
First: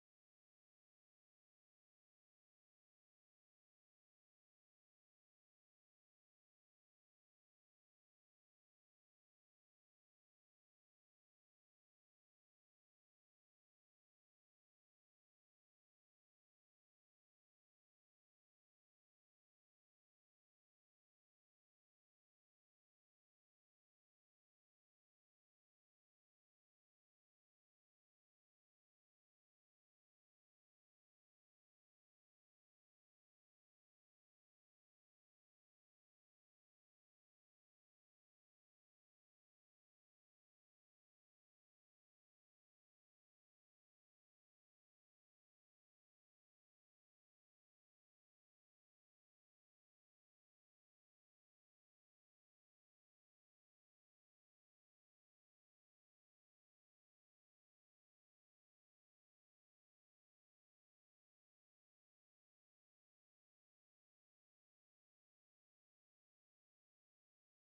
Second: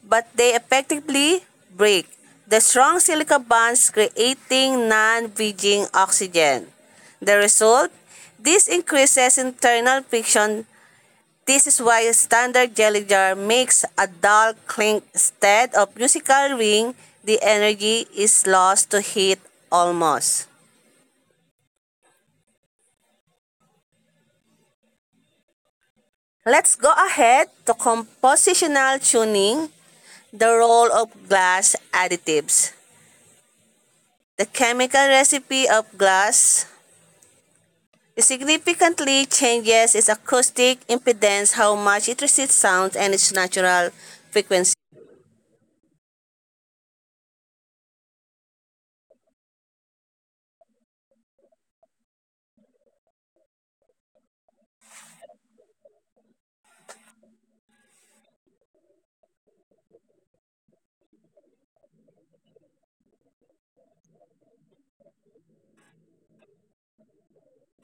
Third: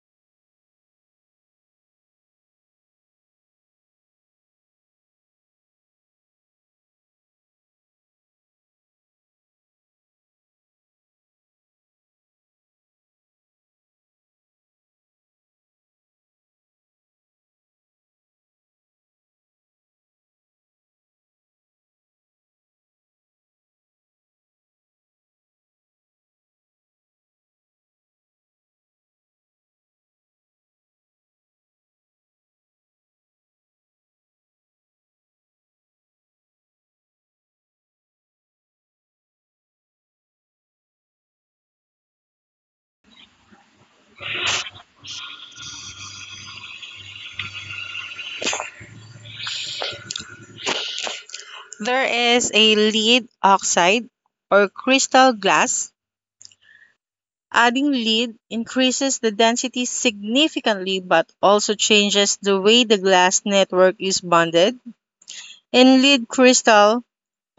Speaker 2: but they effectively break the strong silica bonds creating non-bridging oxygen. The result, this increases internal friction. This is why standard jelly jar makes a dull clink instead of musical ring. The energy is lost to heat almost. Let's go ahead to compositional tuning, the role of glass additives. The chemical recipe of glass significantly changes its acoustic impedance, how much it resists sound, and its natural frequency.
Speaker 1: There is a lead oxide or crystal glass. Adding lead increases the density significantly but also changes the way the glass network is bonded. In lead crystal,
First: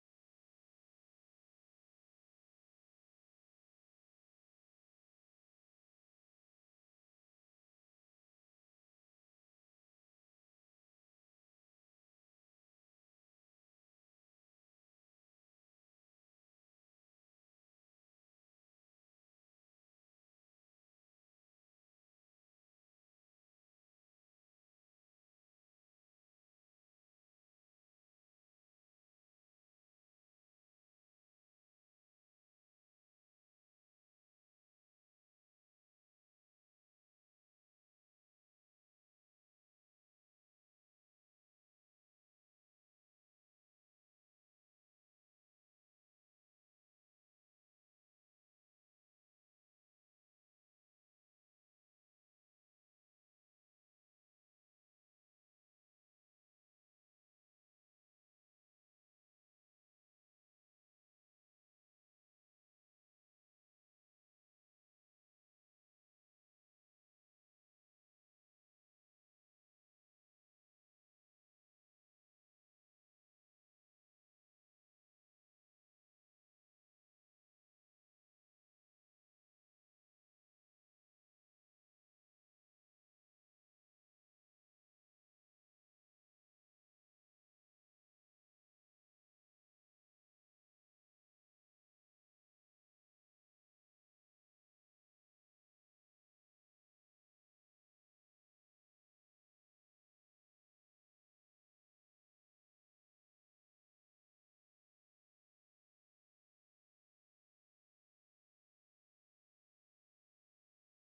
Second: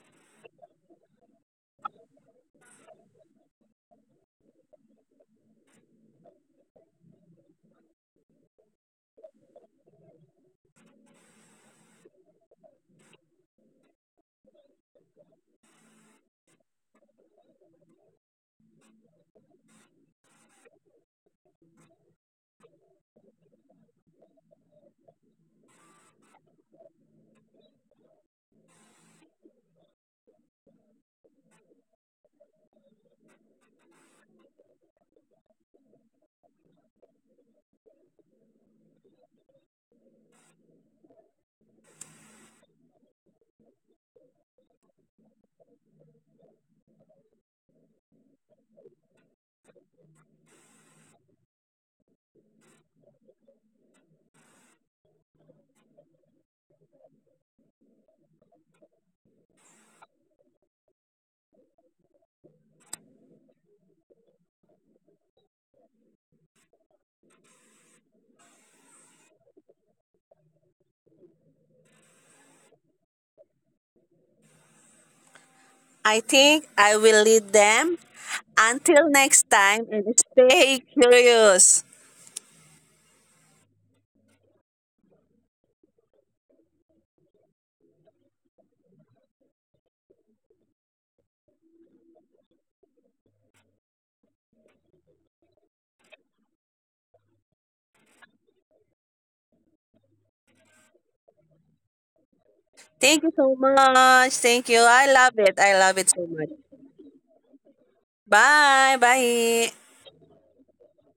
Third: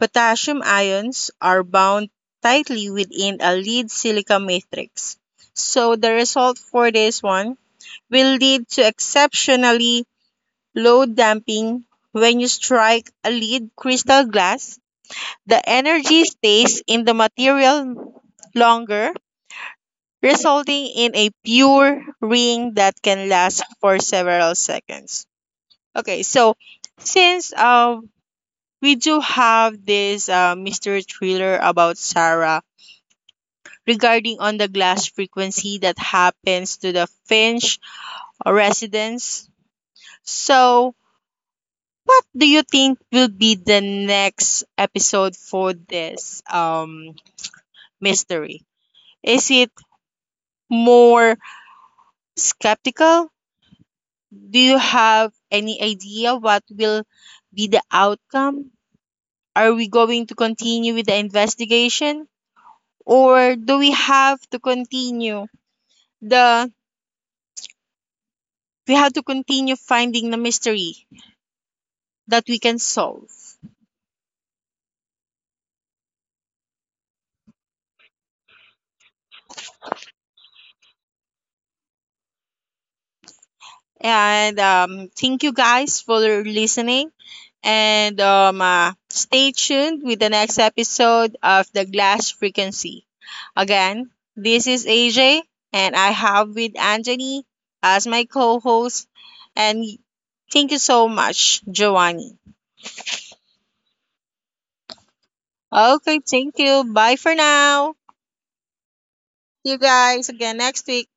Speaker 1: potassium ions are bound tightly within a lead silica matrix. So the result for this one will lead to exceptionally low damping when you strike a lead crystal glass. The energy stays in the material longer resulting in a pure ring that can last for several seconds. Okay, so since we do have this mystery thriller about Sarah regarding on the glass frequency that happens to the Finch residence, so what do you think will be the next episode for this mystery? Is it more skeptical? Do you have any idea what will be the outcome? Are we going to continue with the investigation or do we have to continue the finding the mystery that we can solve?
Speaker 2: I think I will lead them. Until next time, and stay curious.
Speaker 1: And thank you guys for listening. And stay tuned with the next episode of The Glass Frequency. Again, this is AJ, and I have with Anthony as my co host. And thank you so much, Giovanni.
Speaker 2: Thank you so much. Thank you. I love it. I love it
Speaker 1: Okay,
Speaker 2: so much.
Speaker 1: thank you. Bye for now.
Speaker 2: Bye.
Speaker 1: See
Speaker 2: Bye.
Speaker 1: you guys again next week.